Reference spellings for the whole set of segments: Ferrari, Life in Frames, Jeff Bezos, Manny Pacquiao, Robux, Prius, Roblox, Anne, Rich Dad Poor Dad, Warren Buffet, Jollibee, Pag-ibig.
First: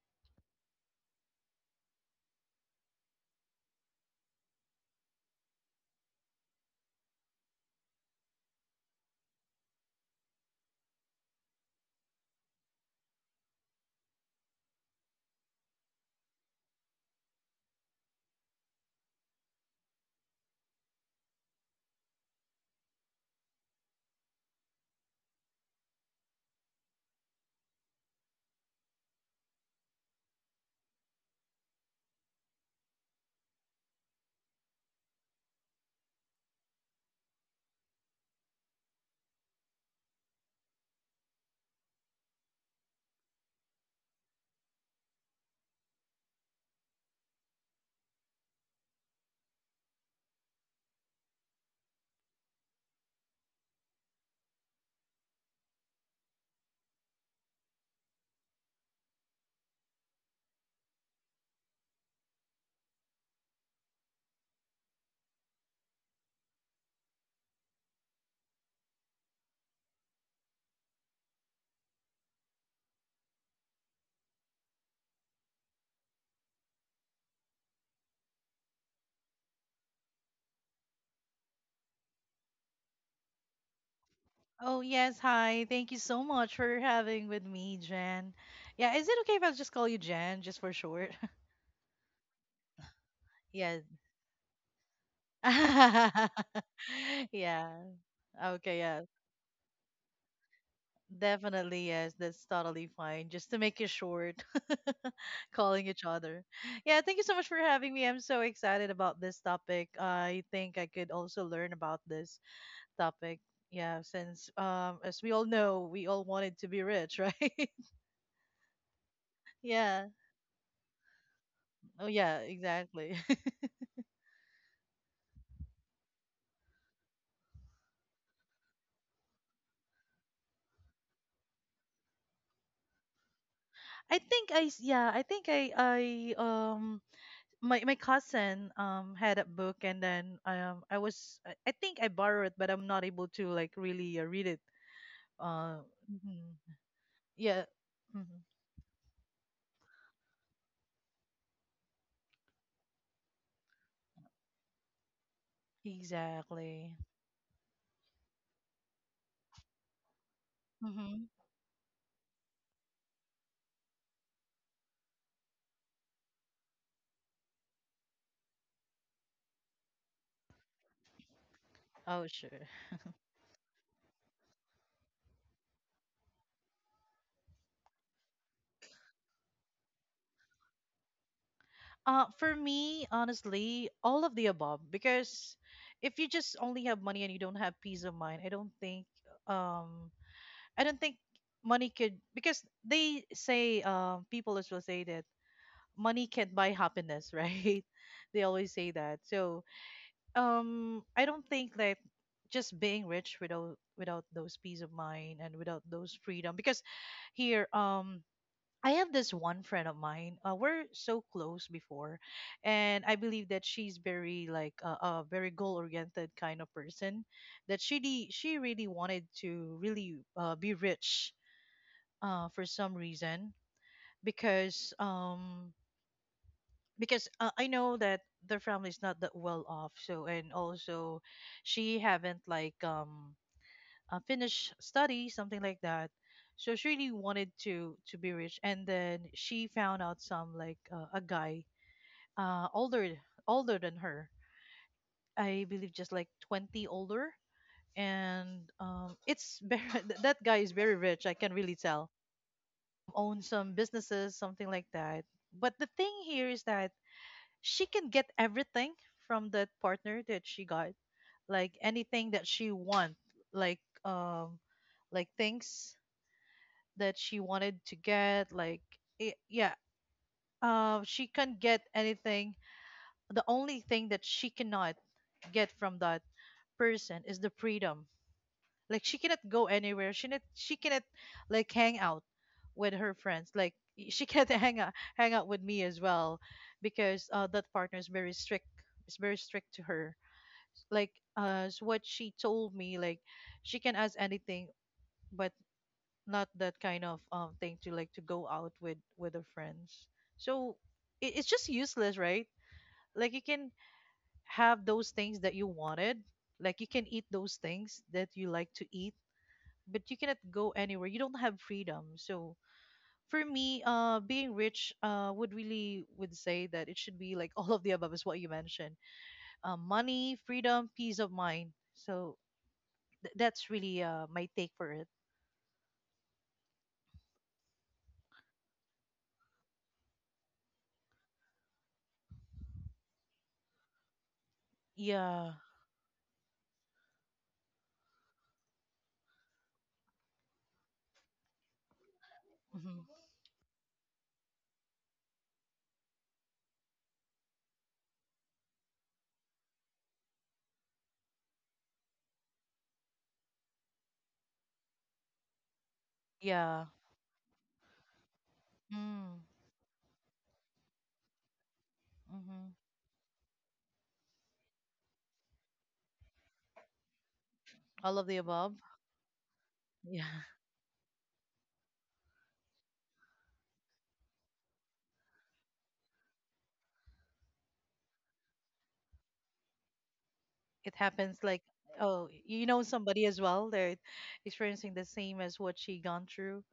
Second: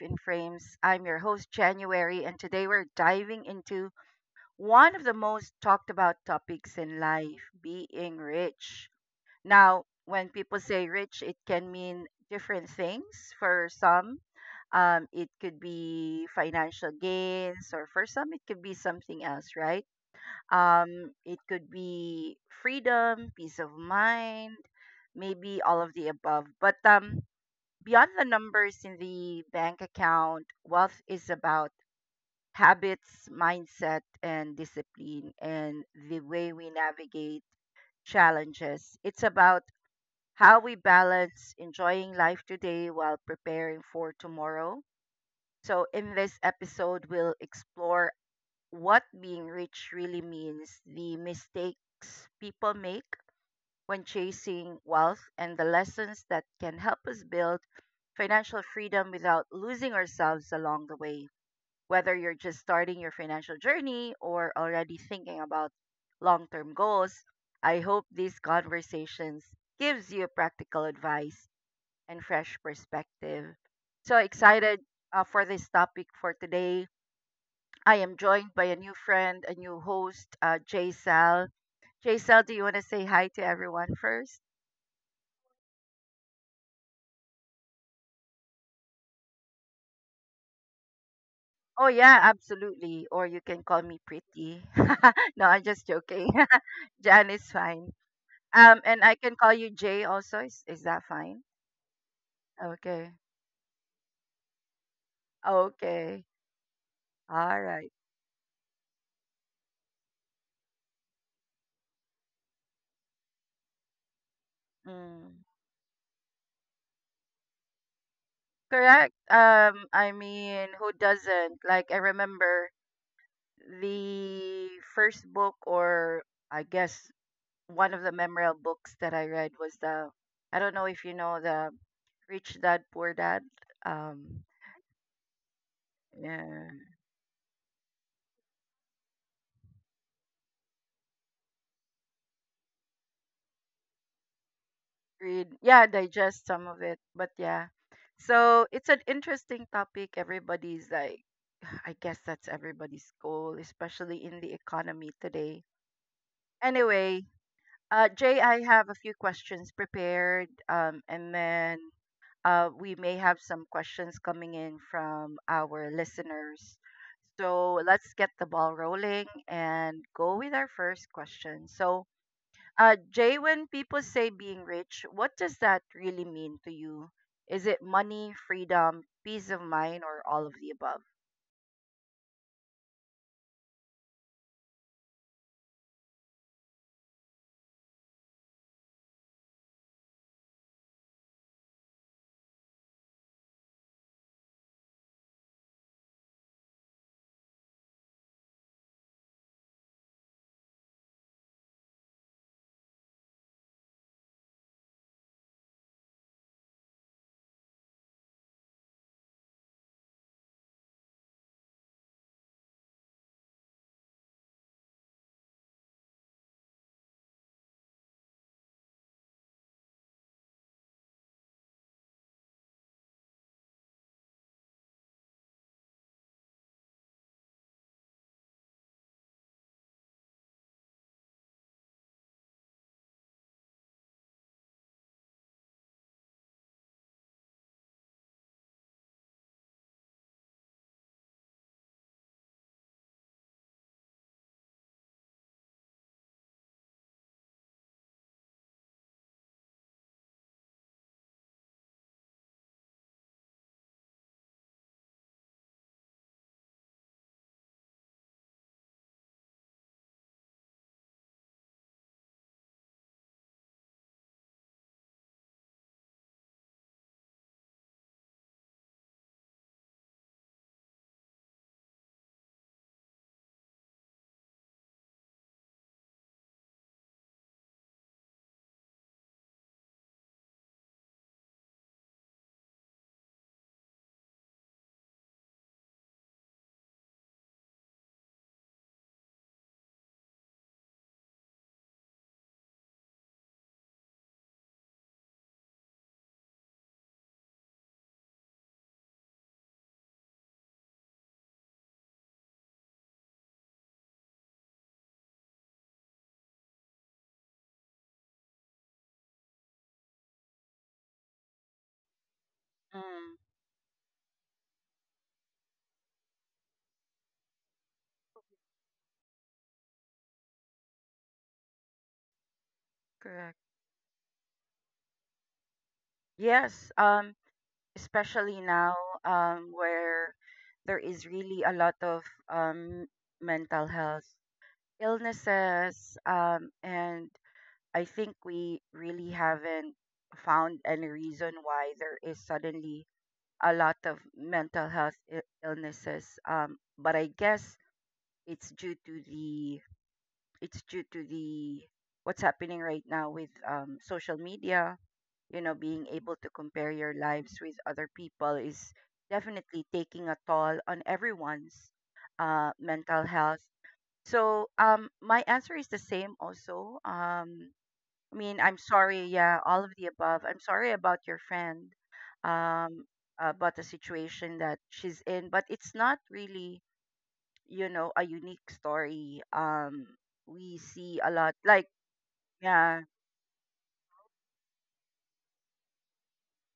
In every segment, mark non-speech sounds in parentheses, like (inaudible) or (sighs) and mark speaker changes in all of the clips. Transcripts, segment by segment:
Speaker 1: in Frames. I'm your host, January, and today we're diving into one of the most talked about topics in life, being rich. Now, when people say rich, it can mean different things. For some, it could be financial gains, or for some, it could be something else, right? It could be freedom, peace of mind, maybe all of the above. But beyond the numbers in the bank account, wealth is about habits, mindset, and discipline, and the way we navigate challenges. It's about how we balance enjoying life today while preparing for tomorrow. So, in this episode, we'll explore what being rich really means, the mistakes people make when chasing wealth, and the lessons that can help us build financial freedom without losing ourselves along the way. Whether you're just starting your financial journey or already thinking about long term goals, I hope these conversations gives you practical advice and fresh perspective. So excited for this topic for today. I am joined by a new friend, a new host, Jay Sal. Jay Sal, do you want to say hi to everyone first?
Speaker 2: Oh, yes. Hi. Thank you so much for having with me, Jen. Yeah, is it okay if I just call you Jen just for short? (laughs)
Speaker 1: Oh yeah, absolutely. Or you can
Speaker 2: Yes.
Speaker 1: call me pretty. (laughs) No, I'm just joking.
Speaker 2: (laughs)
Speaker 1: (laughs) Jan is
Speaker 2: Yeah.
Speaker 1: fine.
Speaker 2: Okay, yeah.
Speaker 1: And I can call you Jay also. Is that fine?
Speaker 2: Definitely, yes. That's totally
Speaker 1: Okay.
Speaker 2: fine. Just to make it short, (laughs) calling each
Speaker 1: Okay.
Speaker 2: other. Yeah, thank you so much for
Speaker 1: All right.
Speaker 2: having me. I'm so excited about this topic. I think I could also learn about this topic. Yeah, since as we all
Speaker 1: Mm.
Speaker 2: know, we all wanted to be rich, (laughs) right?
Speaker 1: Correct.
Speaker 2: Yeah.
Speaker 1: I mean, who doesn't? Like, I
Speaker 2: Oh yeah,
Speaker 1: remember
Speaker 2: exactly.
Speaker 1: the first book, or I guess one of the memorable books that I read was the, I don't know if you know the Rich Dad Poor Dad.
Speaker 2: I
Speaker 1: Um,
Speaker 2: think I s- yeah, I think I
Speaker 1: yeah.
Speaker 2: um my cousin had a book, and then I was I think I borrowed it, but I'm not able to like really read it.
Speaker 1: Read, yeah, digest
Speaker 2: Mhm.
Speaker 1: some of it, but yeah,
Speaker 2: Yeah. Hmm.
Speaker 1: so it's an interesting topic. Everybody's like, (sighs) I guess that's everybody's goal, especially in the economy today.
Speaker 2: Exactly.
Speaker 1: Anyway, uh, Jay, I have a few questions prepared,
Speaker 2: Mm-hmm.
Speaker 1: and then we may have some questions coming in from our listeners, so let's get the ball rolling and go with our first question. So,
Speaker 2: Oh sure.
Speaker 1: Jay, when people say being rich, what does that really mean to you? Is it money, freedom, peace of mind, or all of the above?
Speaker 2: For me, honestly, all of the above, because if you just only have money and you don't have peace of mind, I don't think um I don't think money could, because they say people as well say that money can't buy happiness, (laughs) right? They always say that. So, I don't think that just being rich without those peace of mind and without those freedom, because here, I have this one friend of mine. We're so close before, and I believe that she's very like a very goal oriented kind of person. That she really wanted to really be rich, for some reason, because I know that their family is not that well off. So and also, she haven't like finished study, something like that. So she really wanted to be rich, and then she found out some like a guy uh older older than her. I believe just like 20 years older, and it's very (laughs) that guy is very rich. I can really tell. Own some businesses, something like that. But the thing here is that she can get everything from that partner that she got, like anything that she want, like um like things that she wanted to get, like yeah, she can get anything. The only thing that she cannot get from that person is the freedom. Like she cannot go anywhere. She cannot like hang out with her friends. Like she cannot (laughs) hang out with me as well, because that partner is very strict, is very strict to her. Like what she told me, like she can ask anything, but not that kind of thing to like to go out with her friends. So it's just useless, right? Like you can have those things that you wanted. Like you can eat those things that you like to eat, but you cannot go anywhere, you don't have freedom. So
Speaker 1: Mm,
Speaker 2: for me, being rich, would say that it should be like (laughs) all of the above, is what you mentioned. Money, freedom, peace of mind. So
Speaker 1: correct.
Speaker 2: that's really my take for it.
Speaker 1: Yes, especially now, where there is really a lot of um, mental health
Speaker 2: Yeah.
Speaker 1: illnesses, and I think we really haven't found any reason why there is suddenly
Speaker 2: Hmm.
Speaker 1: a lot of mental health illnesses. But I guess It's due to the it's due to the what's happening right now with social media. You know, being able to
Speaker 2: Yeah.
Speaker 1: compare your lives with other people is
Speaker 2: Mm.
Speaker 1: definitely taking a toll on everyone's
Speaker 2: Hmm.
Speaker 1: mental health. So my answer is the same also.
Speaker 2: All of
Speaker 1: I
Speaker 2: the
Speaker 1: mean,
Speaker 2: above.
Speaker 1: I'm sorry. Yeah, all of the above.
Speaker 2: Yeah. (laughs)
Speaker 1: I'm sorry about your friend. Um, about the situation that she's in, but it's not really, a unique story. Um, we
Speaker 2: It
Speaker 1: see a
Speaker 2: happens
Speaker 1: lot.
Speaker 2: like,
Speaker 1: Like,
Speaker 2: oh, you know
Speaker 1: yeah,
Speaker 2: somebody as well. They're experiencing the same as what she gone through.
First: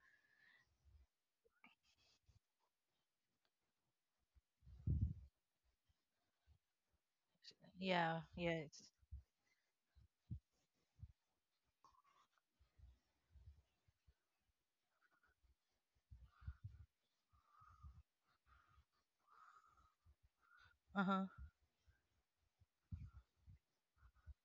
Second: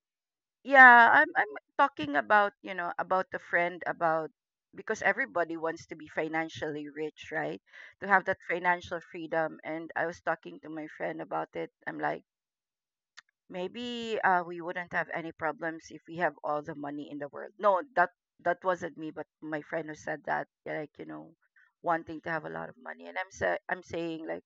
Speaker 1: yeah, I'm talking about, about a friend about, because everybody wants to be financially rich, right, to
Speaker 2: Yeah.
Speaker 1: have that
Speaker 2: Yeah. It's,
Speaker 1: financial freedom. And I was talking to my friend about it. I'm like, maybe we wouldn't have any problems if we have all the money in the world. No, that that wasn't me, but my friend who said that, like, you
Speaker 2: uh-huh.
Speaker 1: know, wanting to have a lot of money. And I'm saying like,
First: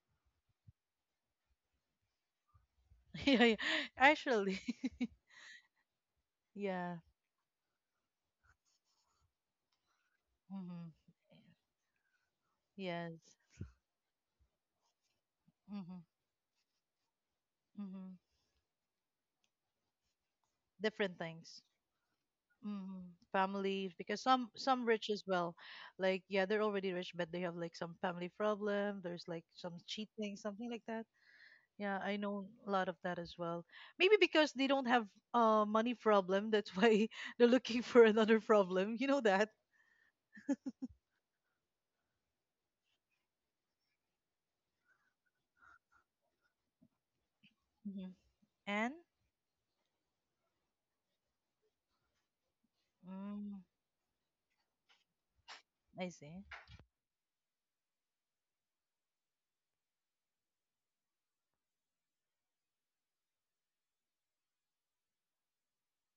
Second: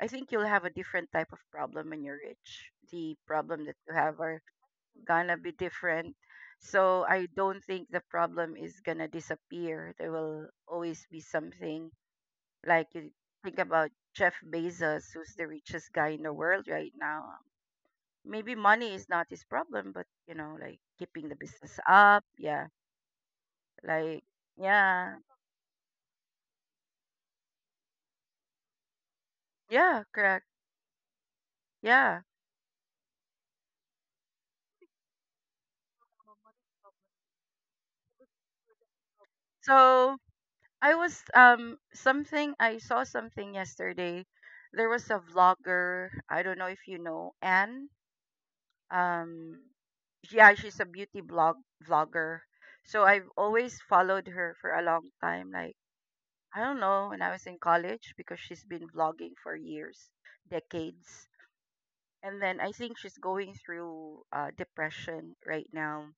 Speaker 1: I think you'll have a different type of problem when you're rich. The
Speaker 2: (laughs) Yeah, yeah.
Speaker 1: problem that you have are
Speaker 2: Actually. (laughs)
Speaker 1: gonna be different.
Speaker 2: Yeah.
Speaker 1: So I don't think the problem is gonna disappear. There will
Speaker 2: Hmm.
Speaker 1: always be something. Like, you
Speaker 2: Yes.
Speaker 1: think about Jeff Bezos, who's the richest
Speaker 2: Hmm.
Speaker 1: guy in the world right now.
Speaker 2: Hmm.
Speaker 1: Maybe money is not his problem, but you know, like
Speaker 2: Different
Speaker 1: keeping the
Speaker 2: things.
Speaker 1: business up. Yeah.
Speaker 2: Mm. Family,
Speaker 1: Like,
Speaker 2: because some rich
Speaker 1: yeah.
Speaker 2: as well. Like yeah, they're already rich, but they have like some family problem. There's like some
Speaker 1: Yeah,
Speaker 2: cheating,
Speaker 1: correct.
Speaker 2: something like that. Yeah, I
Speaker 1: Yeah.
Speaker 2: know a lot of that as well. Maybe because they don't have money problem, that's why (laughs) they're looking for another problem. You know that.
Speaker 1: So, I was something, I saw something yesterday. There was a vlogger. I don't know if you know Anne.
Speaker 2: Hmm. And
Speaker 1: Um, yeah, she's a beauty blog vlogger. So I've
Speaker 2: mm,
Speaker 1: always followed her for a long time. Like,
Speaker 2: I see.
Speaker 1: I don't know, when I was in college, because she's been vlogging for years, decades. And then I think she's going through depression right now,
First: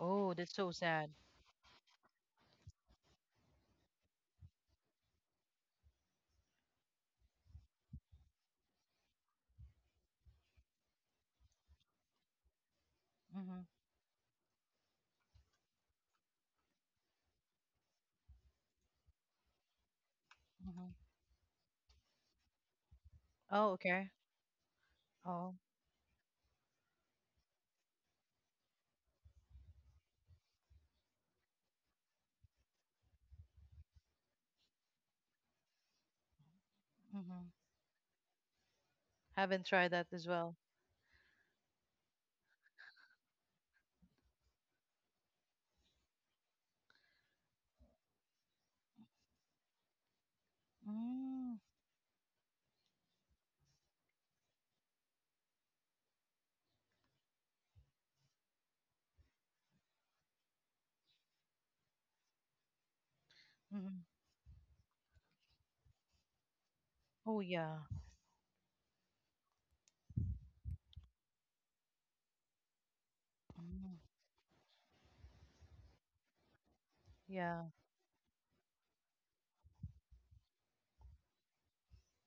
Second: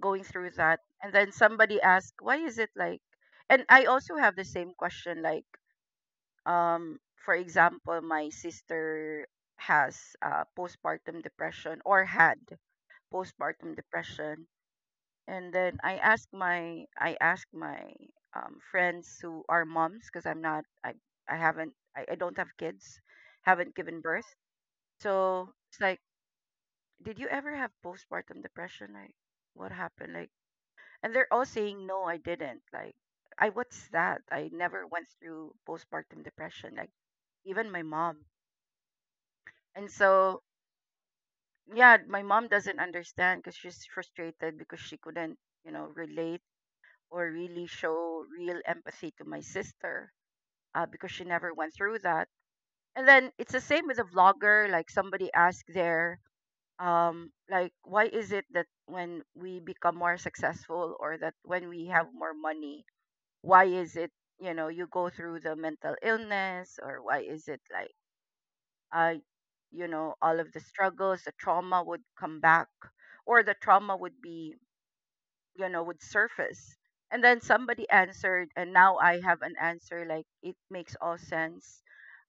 Speaker 1: going
Speaker 2: Oh,
Speaker 1: through
Speaker 2: that's so
Speaker 1: that.
Speaker 2: sad.
Speaker 1: And then somebody asked, "Why is it like?" And I also have the same question, like, um, for example, my sister has postpartum depression, or had
Speaker 2: Mm-hmm.
Speaker 1: postpartum depression. And then I asked my friends who are moms, because I'm not
Speaker 2: Mm-hmm.
Speaker 1: I I haven't, I don't have kids,
Speaker 2: Oh,
Speaker 1: haven't given
Speaker 2: okay.
Speaker 1: birth. So
Speaker 2: Oh,
Speaker 1: it's like, did you ever have postpartum depression? Like, what happened? Like, and they're all saying, no, I didn't. Like, I what's that I never went through postpartum depression, like,
Speaker 2: mm-hmm.
Speaker 1: even my mom.
Speaker 2: Haven't tried
Speaker 1: And
Speaker 2: that as
Speaker 1: so,
Speaker 2: well.
Speaker 1: yeah, my mom doesn't understand, because she's frustrated because she couldn't, you know, relate or really show real empathy to my sister, because she never
Speaker 2: Mm-hmm.
Speaker 1: went through that. And then it's the same with a vlogger. Like, somebody asked there, like, why is it that when we become more successful, or that when we have more money, why is
Speaker 2: Mm-hmm.
Speaker 1: it, you know, you go through the mental illness, or why
Speaker 2: Oh
Speaker 1: is it
Speaker 2: yeah.
Speaker 1: like, uh, you know, all of the struggles, the trauma would come back, or the trauma
Speaker 2: Mm,
Speaker 1: would be, you know, would surface. And then
Speaker 2: yeah.
Speaker 1: somebody answered, and now I have an answer, like, it makes all sense.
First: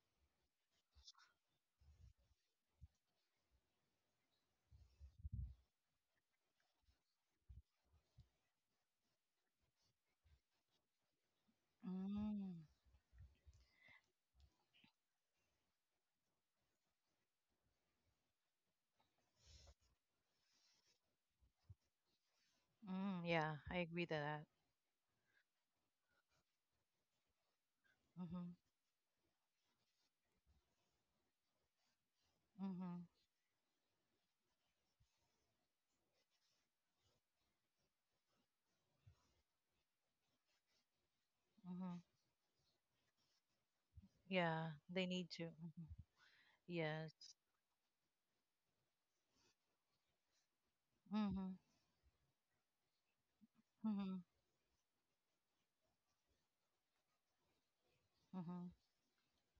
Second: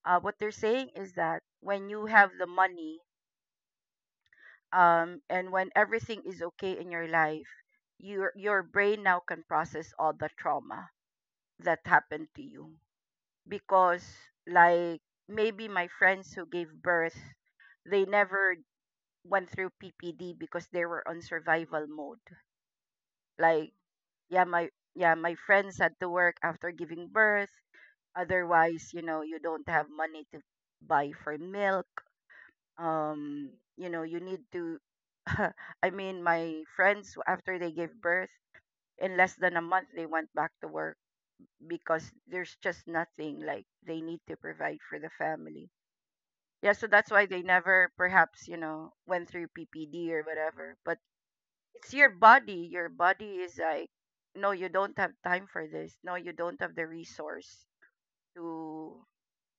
Speaker 1: Uh, what they're saying is that when you have the money, and when everything is okay in your life, your brain now can process all the trauma that happened to
Speaker 2: Mm,
Speaker 1: you, because, like, maybe my friends who gave birth, they never went through PPD because they were on survival mode.
Speaker 2: mm, yeah,
Speaker 1: Like,
Speaker 2: I agree to that.
Speaker 1: yeah, my friends had to work after giving birth.
Speaker 2: Mm-hmm,
Speaker 1: Otherwise, you know, you don't have money to buy for milk.
Speaker 2: mm-hmm,
Speaker 1: Um, you know, you need to, (laughs) I mean, my friends, after they gave birth, in less than a month they went back to work because
Speaker 2: mm-hmm.
Speaker 1: there's just nothing, like, they need to
Speaker 2: Yeah,
Speaker 1: provide for
Speaker 2: they
Speaker 1: the
Speaker 2: need to.
Speaker 1: family.
Speaker 2: Hmm.
Speaker 1: Yeah, so
Speaker 2: Yes.
Speaker 1: that's why they never, perhaps, you know, went through PPD or whatever. But
Speaker 2: Mm-hmm,
Speaker 1: it's your body. Your body is like,
Speaker 2: mm-hmm,
Speaker 1: no, you don't have time for this. No, you don't have the resource
Speaker 2: mm-hmm.
Speaker 1: to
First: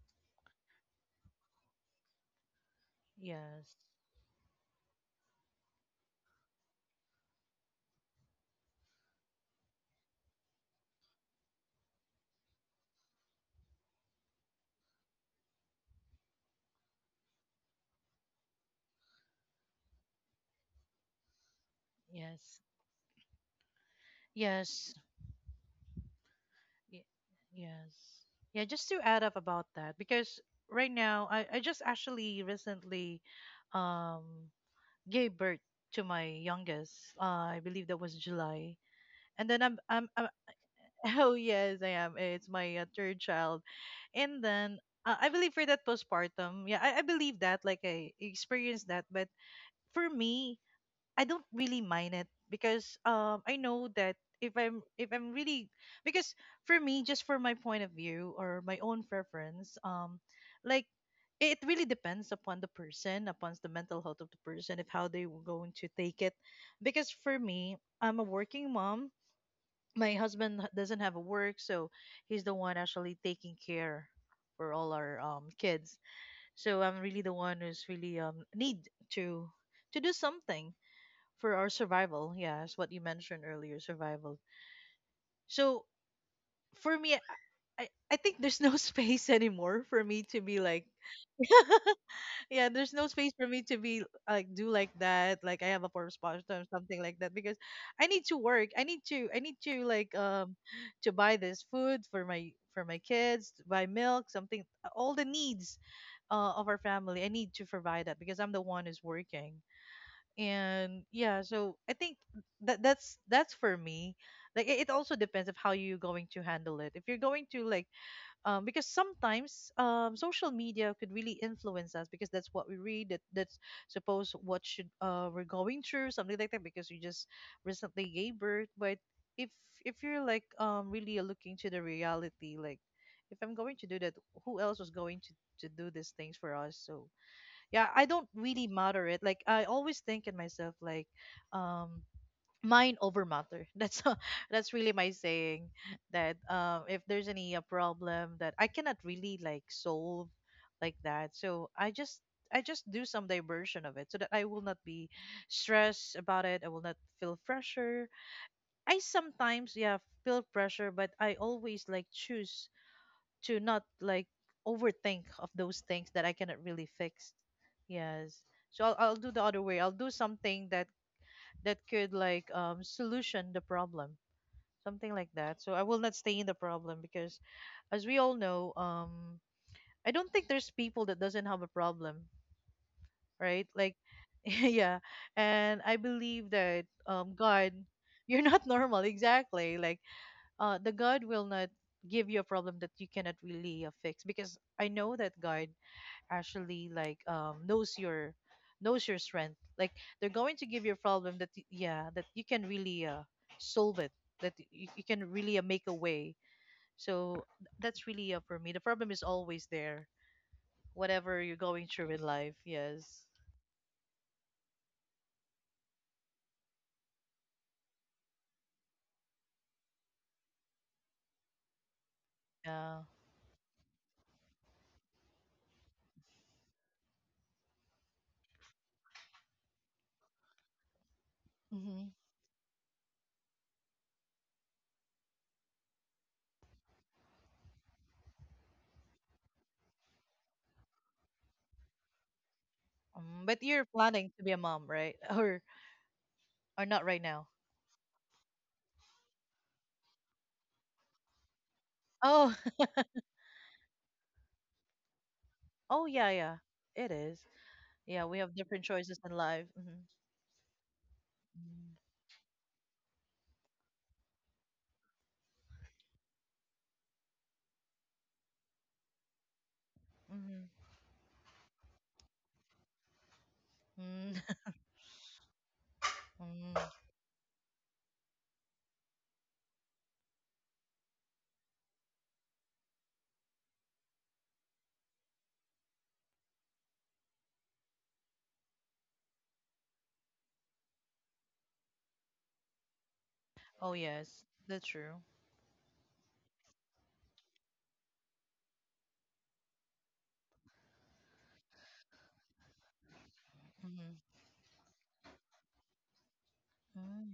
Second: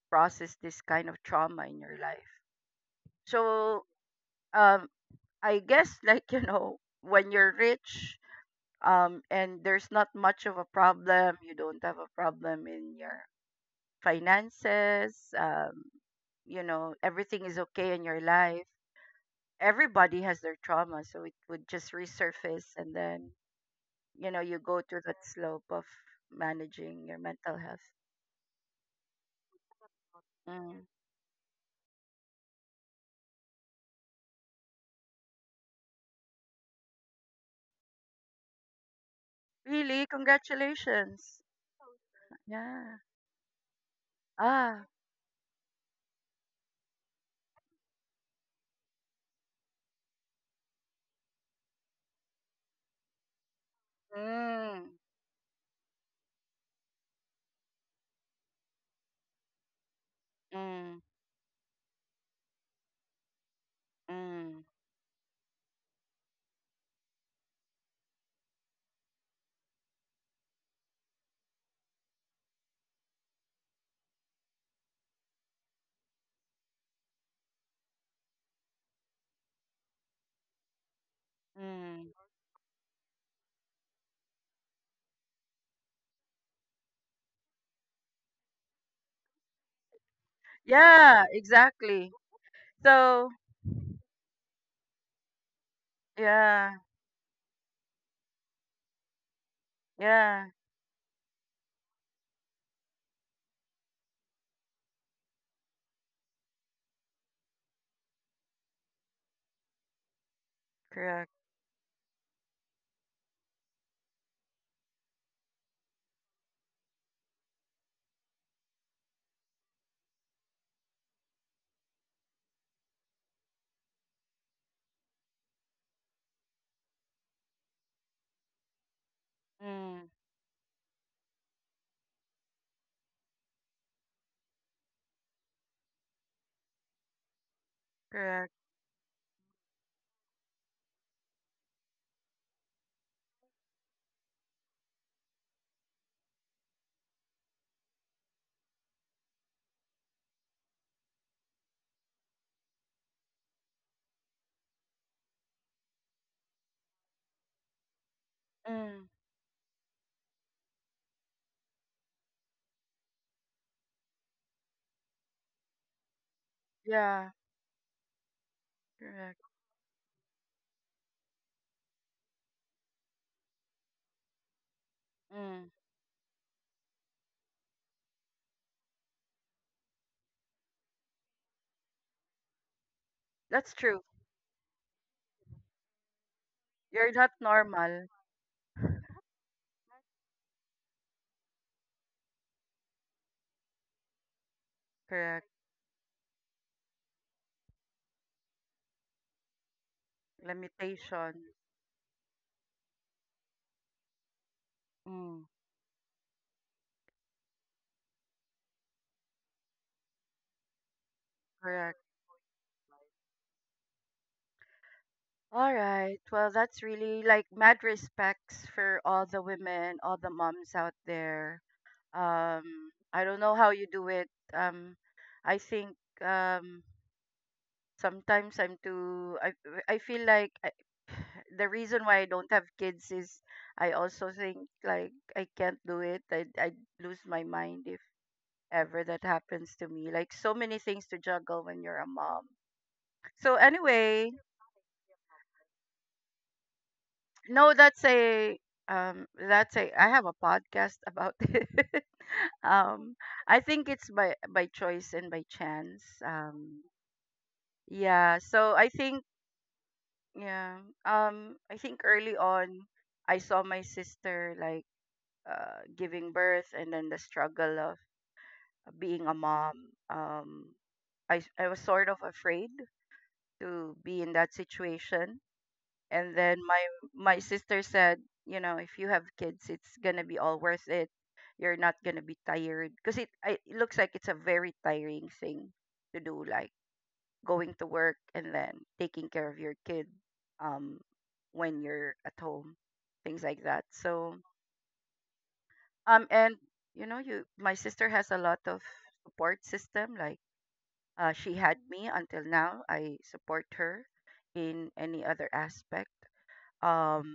Speaker 1: process this kind of trauma in your life.
Speaker 2: Yes,
Speaker 1: So, um, I guess, like, (laughs) you know, when you're rich, and there's not much of a problem, you don't have a problem in your finances. You know, everything is okay in your life. Everybody has their trauma, so it would just
Speaker 2: yes,
Speaker 1: resurface, and then, you know, you go
Speaker 2: yes,
Speaker 1: to that slope of managing
Speaker 2: y-
Speaker 1: your mental health.
Speaker 2: yes. Yeah, just to add up about that, because
Speaker 1: Mm.
Speaker 2: right now I just actually recently um gave birth to my youngest. I believe that was July. And then
Speaker 1: Really,
Speaker 2: I'm (laughs) oh
Speaker 1: congratulations.
Speaker 2: yes, I am. It's my
Speaker 1: Yeah.
Speaker 2: third child. And then
Speaker 1: Ah.
Speaker 2: I believe for that postpartum, yeah, I believe that. Like I experienced that, but for me, I don't really mind it, because I know that
Speaker 1: Mm.
Speaker 2: if I'm really, because for me, just for my point of view or my own preference, like
Speaker 1: Mm.
Speaker 2: it really depends upon the person, upon the mental health of the
Speaker 1: Mm.
Speaker 2: person, if how they were going to take it. Because for me, I'm a working mom. My husband doesn't have a work, so he's the one actually taking care for all our kids. So I'm really the one who's really need to do something for our
Speaker 1: Mm.
Speaker 2: survival. Yeah, it's what you mentioned earlier, survival. So for me, I think there's no (laughs) space anymore for me to be like,
Speaker 1: Yeah, exactly.
Speaker 2: yeah, there's no space
Speaker 1: So,
Speaker 2: for me to be like do like that. Like I have a form sponsor or
Speaker 1: yeah,
Speaker 2: something like that, because I need to work. I need to like
Speaker 1: yeah,
Speaker 2: to buy this food for my kids, to buy milk, something, all the needs of our family. I need to provide that because I'm the one who's working. And
Speaker 1: correct.
Speaker 2: yeah, so I think that's for me. Like it also depends of how you're going to handle it. If you're going to like because sometimes social media could really influence us, because that's what we read, that's suppose what should we're going through something like that, because you just recently gave birth, but if if
Speaker 1: Mm.
Speaker 2: you're like really looking to the reality, like if I'm going to do that, who else was going to do these things for us? So yeah, I don't
Speaker 1: Correct.
Speaker 2: really matter it. Like I always think in myself like, um mind over matter, (laughs) that's really my saying, that if there's any a problem that I cannot really like solve like that, so I just I just do some diversion of it, so that I will not be stressed about it, I will not feel pressure. I
Speaker 1: Mm.
Speaker 2: sometimes yeah feel pressure, but I always like choose to not like overthink of those things that I cannot really
Speaker 1: Yeah,
Speaker 2: fix. Yes. I'll do the
Speaker 1: correct.
Speaker 2: other way, I'll do something that that could like solution the problem, something like that,
Speaker 1: Mm.
Speaker 2: so I will not stay in the problem, because as we all know, I don't think there's people that doesn't have a problem, right?
Speaker 1: That's
Speaker 2: Like
Speaker 1: true.
Speaker 2: (laughs) yeah. And I believe that
Speaker 1: You're not
Speaker 2: god,
Speaker 1: normal.
Speaker 2: (laughs) you're not normal, exactly. Like the god will not give you a problem that you cannot really fix, because I know that
Speaker 1: Correct.
Speaker 2: god actually like knows your strength. Like they're going to give you a problem that
Speaker 1: Limitation.
Speaker 2: yeah, that you can really solve it, that you can
Speaker 1: Mm.
Speaker 2: really make a way. So that's really for me, the problem is always there, whatever you're going
Speaker 1: Correct.
Speaker 2: through in life. Yes.
Speaker 1: All right. Well, that's really like mad respects for all the women, all the moms out there.
Speaker 2: Yeah.
Speaker 1: I don't know how you do it. I think, sometimes I'm too. I feel like I, (sighs) the reason
Speaker 2: Hmm.
Speaker 1: why I don't have kids is, I also think like I can't do it. I lose my mind if ever that happens to me. Like, so many things to juggle when you're a mom. So
Speaker 2: But you're
Speaker 1: anyway,
Speaker 2: planning to be a mom right? (laughs) Or not right now.
Speaker 1: no, that's a, um, that's a, I have a podcast about (laughs) it.
Speaker 2: Oh.
Speaker 1: Um, I think it's by choice and by
Speaker 2: (laughs)
Speaker 1: chance.
Speaker 2: Oh yeah, yeah,
Speaker 1: Um,
Speaker 2: it is. Yeah,
Speaker 1: yeah,
Speaker 2: we have
Speaker 1: so
Speaker 2: different
Speaker 1: I
Speaker 2: choices
Speaker 1: think,
Speaker 2: in life. Hmm.
Speaker 1: yeah. Um, I think early on, I saw my sister like giving birth, and then the struggle of being a mom. Um, I was sort of afraid to be in that
Speaker 2: Mm-hmm.
Speaker 1: situation. And then my
Speaker 2: Mm-hmm. (laughs)
Speaker 1: my sister said, you know, if you have kids, it's gonna be all worth it. You're not gonna be tired, because it, it looks like it's a very tiring thing to do, like going to work, and then taking care of your kid, um, when you're at home, things like that.
Speaker 2: Oh
Speaker 1: So,
Speaker 2: yes, that's true.
Speaker 1: um, and you know, you, my sister has a lot of support system. Like, she had me, until now I support her
Speaker 2: Hmm.
Speaker 1: in any other aspect. Um,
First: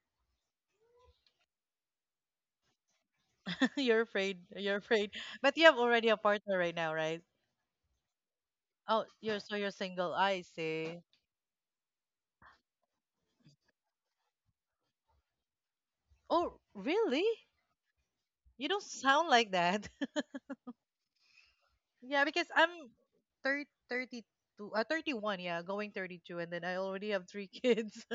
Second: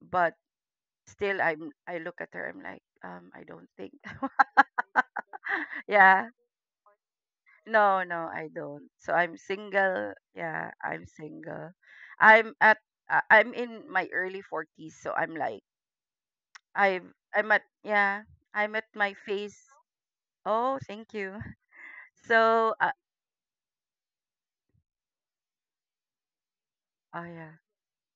Speaker 1: but still, I look at her, I'm like, um, I don't
Speaker 2: (laughs)
Speaker 1: think,
Speaker 2: You're afraid. You're afraid. But you have
Speaker 1: (laughs)
Speaker 2: already a
Speaker 1: yeah,
Speaker 2: partner right now, right?
Speaker 1: no, I don't.
Speaker 2: Oh,
Speaker 1: So I'm
Speaker 2: you're so you're
Speaker 1: single.
Speaker 2: single. I
Speaker 1: Yeah,
Speaker 2: see.
Speaker 1: I'm single. I'm at, I'm in my early 40s, so I'm like,
Speaker 2: Oh,
Speaker 1: I'm
Speaker 2: really?
Speaker 1: I'm at, yeah,
Speaker 2: You
Speaker 1: I'm
Speaker 2: don't
Speaker 1: at my
Speaker 2: sound like
Speaker 1: phase.
Speaker 2: that. (laughs)
Speaker 1: Oh, thank you.
Speaker 2: Yeah,
Speaker 1: (laughs)
Speaker 2: because I'm
Speaker 1: So,
Speaker 2: 32. 32, 31, yeah, going 32, and then I already
Speaker 1: oh
Speaker 2: have three
Speaker 1: yeah,
Speaker 2: kids.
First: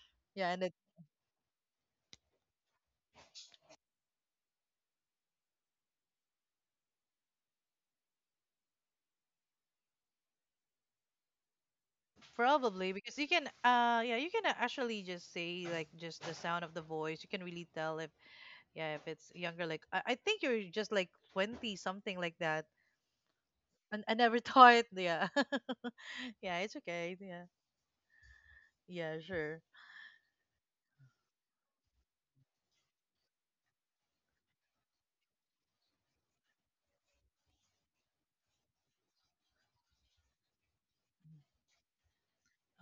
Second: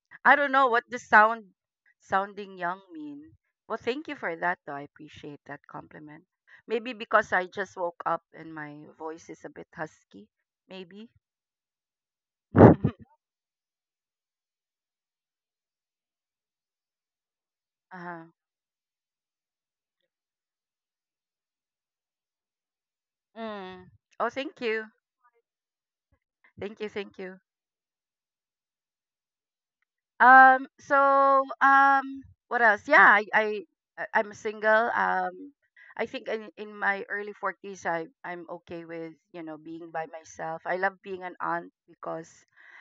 Speaker 2: (laughs)
Speaker 1: I
Speaker 2: yeah,
Speaker 1: don't
Speaker 2: and
Speaker 1: know
Speaker 2: it
Speaker 1: what the sounding young mean. Well, thank you for that, though. I appreciate that compliment. Maybe because I just woke up and my voice is a bit husky, maybe.
Speaker 2: probably because
Speaker 1: (laughs)
Speaker 2: you can, yeah, you can actually just say like just the sound of the voice. You can really tell if,
Speaker 1: Uh-huh.
Speaker 2: yeah, if it's younger. Like I think you're just like 20 something like that.
Speaker 1: Mm.
Speaker 2: I
Speaker 1: Oh,
Speaker 2: never
Speaker 1: thank
Speaker 2: thought.
Speaker 1: you.
Speaker 2: Yeah. (laughs) yeah, it's
Speaker 1: Thank you.
Speaker 2: okay.
Speaker 1: Thank you.
Speaker 2: Yeah. Yeah, sure.
Speaker 1: So, what else? Yeah, I'm single. I think in my early 40s, I'm okay with, you know, being by myself. I love being an aunt because,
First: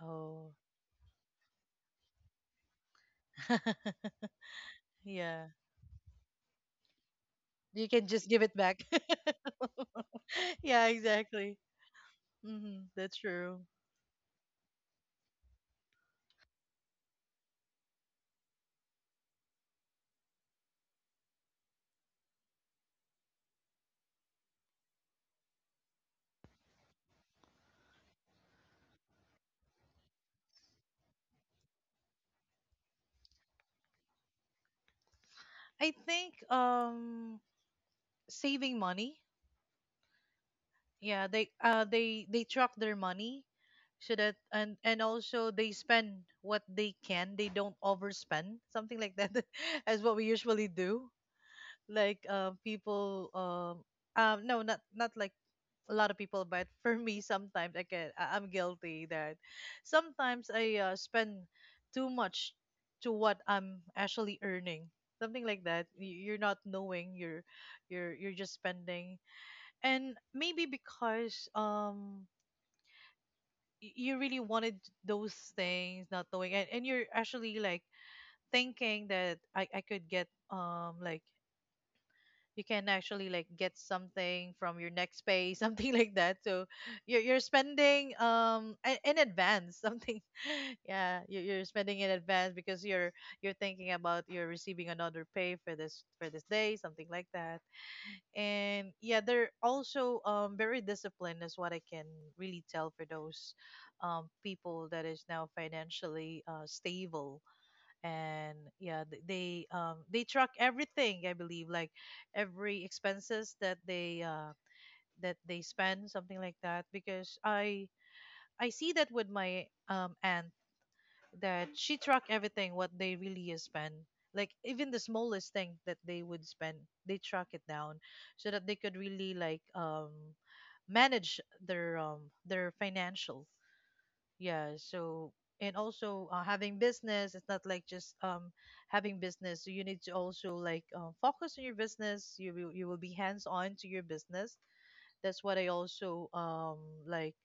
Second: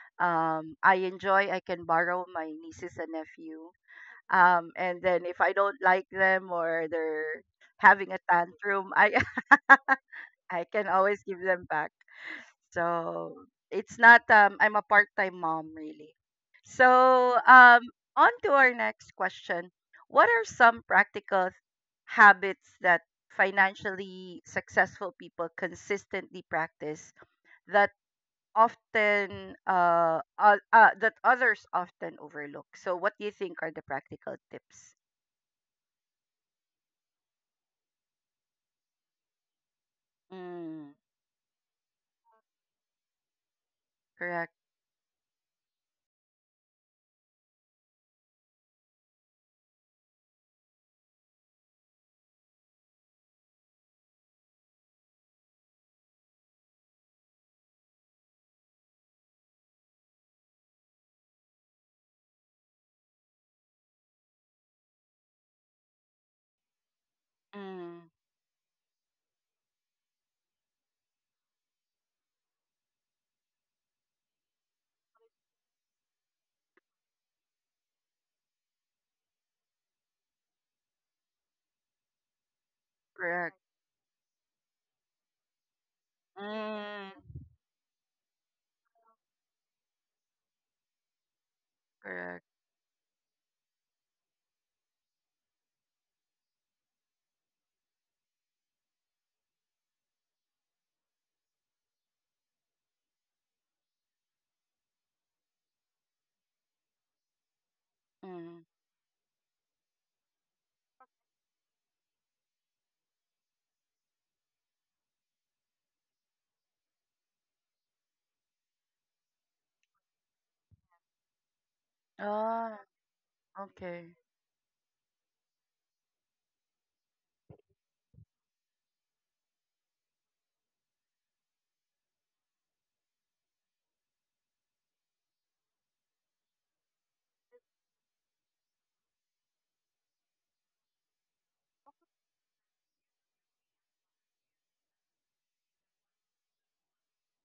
Speaker 2: Oh.
Speaker 1: I enjoy, I can borrow my nieces and nephew.
Speaker 2: (laughs)
Speaker 1: And then if
Speaker 2: yeah.
Speaker 1: I don't like them or they're
Speaker 2: You can
Speaker 1: having a
Speaker 2: just give it back.
Speaker 1: tantrum,
Speaker 2: (laughs)
Speaker 1: (laughs) I
Speaker 2: yeah,
Speaker 1: can always give
Speaker 2: exactly.
Speaker 1: them back.
Speaker 2: Hmm. That's
Speaker 1: So
Speaker 2: true.
Speaker 1: it's not, I'm a part-time mom, really. So, on to our next question. What are some practical habits that financially successful people consistently practice that often, that others often overlook? So what do you think are the practical tips?
Speaker 2: I think saving money.
Speaker 1: Mm.
Speaker 2: Yeah, they they they track their money, so that.
Speaker 1: Correct.
Speaker 2: And also they spend what they can. They don't overspend. Something like that, (laughs) as what we usually do. Like people no, not like a lot of people, but (laughs) for me sometimes I can I'm guilty that sometimes I spend too much to what I'm actually earning, something like that. You're not knowing, you're
Speaker 1: Mm.
Speaker 2: you're you're just spending, and maybe because you really wanted those things, not knowing, and you're actually like thinking that I could get like you can actually like
Speaker 1: Correct.
Speaker 2: get something from your next pay (laughs) something like that. So
Speaker 1: Mm.
Speaker 2: you're spending in advance, something (laughs) yeah, you're spending in
Speaker 1: Correct.
Speaker 2: advance because you're thinking about you're receiving another pay for this day, something like that. And yeah, they're also very disciplined is what I can really tell for those people that is now financially stable. And
Speaker 1: Mm.
Speaker 2: yeah, they track everything, I believe, like every expenses that they spend, something like that. Because I see that with my aunt, that she track everything
Speaker 1: Ah,
Speaker 2: what they really spend,
Speaker 1: okay.
Speaker 2: like even the smallest thing that they would spend, they track it down so that they could really like manage their financials. Yeah, so. And also having business, it's not like just having business, so you need to also like focus on your business. You will be hands on to your business. That's what I also like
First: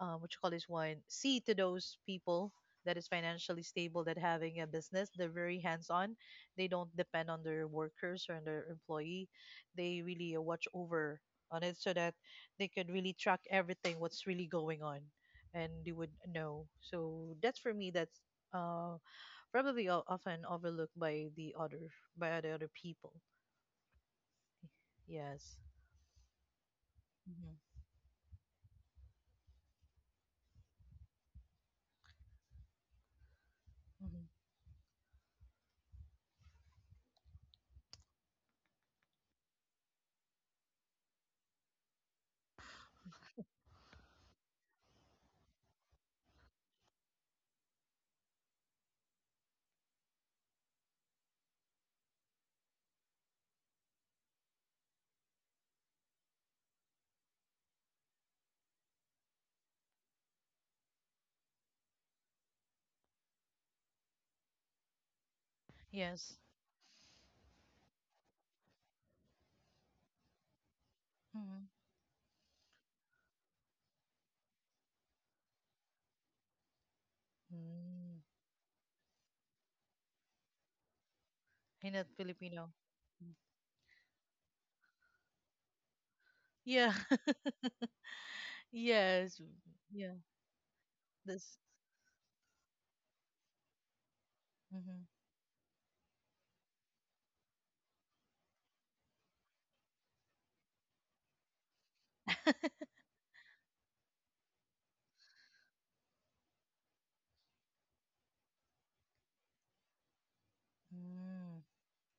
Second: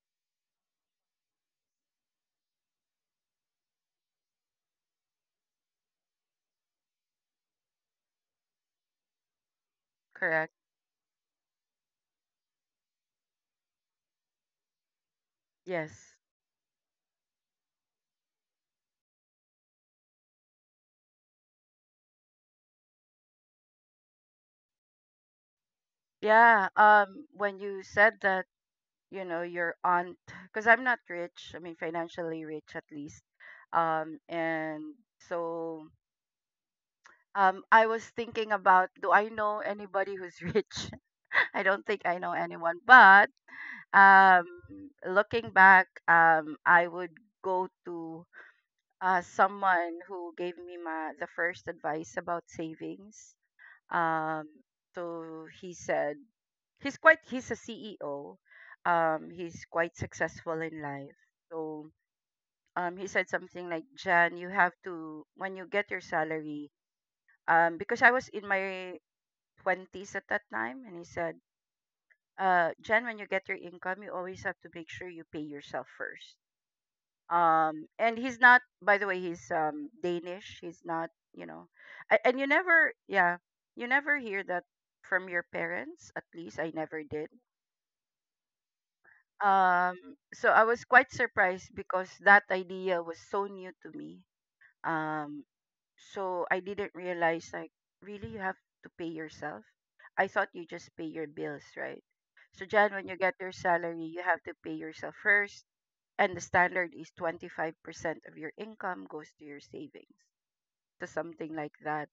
Speaker 2: what you call this one, see to those people that is financially stable that having a business. They're very hands-on. They don't depend on their workers or on their employee. They really
Speaker 1: Correct.
Speaker 2: watch over on it so that they could really track everything what's really going on, and they would
Speaker 1: Yes.
Speaker 2: know. So that's for me. That's uh, probably often overlooked by the other people. Yes.
Speaker 1: Yeah. When
Speaker 2: hmm
Speaker 1: you said that, your aunt, because I'm not rich, I mean, financially rich at least.
Speaker 2: hmm
Speaker 1: And so, I was thinking about, do I know anybody who's rich? (laughs) I don't think I know anyone, but, um, looking back, I would go to, someone who gave me my the first advice about savings. Um, so he said, he's a CEO. He's quite successful in life. So, he said something like, "Jan, you have to when you get your
Speaker 2: Yes.
Speaker 1: salary." Because I was in my 20s at that time, and he said,
Speaker 2: Mm-hmm.
Speaker 1: "Jan, when you get your income, you always have to make sure you pay yourself first." And
Speaker 2: Mm.
Speaker 1: he's not, by the way, he's, Danish. He's not, you know,
Speaker 2: Hinat
Speaker 1: and you
Speaker 2: Filipino.
Speaker 1: never, yeah, you never hear that from your parents. At least I
Speaker 2: Yeah.
Speaker 1: never
Speaker 2: (laughs)
Speaker 1: did.
Speaker 2: Yes.
Speaker 1: um
Speaker 2: Yeah.
Speaker 1: so I was quite
Speaker 2: This.
Speaker 1: surprised because that idea was so new to me.
Speaker 2: Mm-hmm.
Speaker 1: um so I didn't realize, like, really you have to pay yourself. I thought you just pay your bills, right? So, Jan, when you get your salary, you have to pay yourself first, and the standard is 25% of your income goes to your savings, to something
Speaker 2: Mm,
Speaker 1: like that.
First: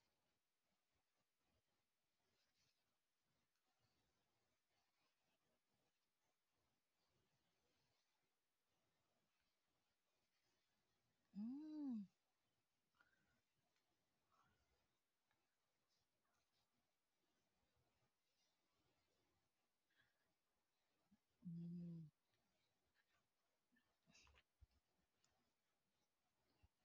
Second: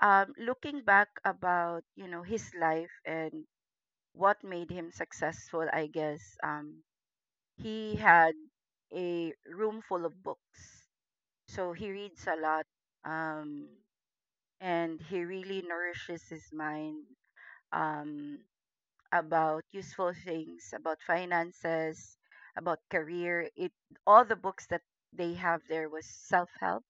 Speaker 1: Looking back about, his life and what made him successful, I guess, he had a room full of books, so he
Speaker 2: mm,
Speaker 1: reads a lot. um and he really nourishes his mind, um about useful things, about
Speaker 2: mm,
Speaker 1: finances, about career. It All the books that they have, there was self help,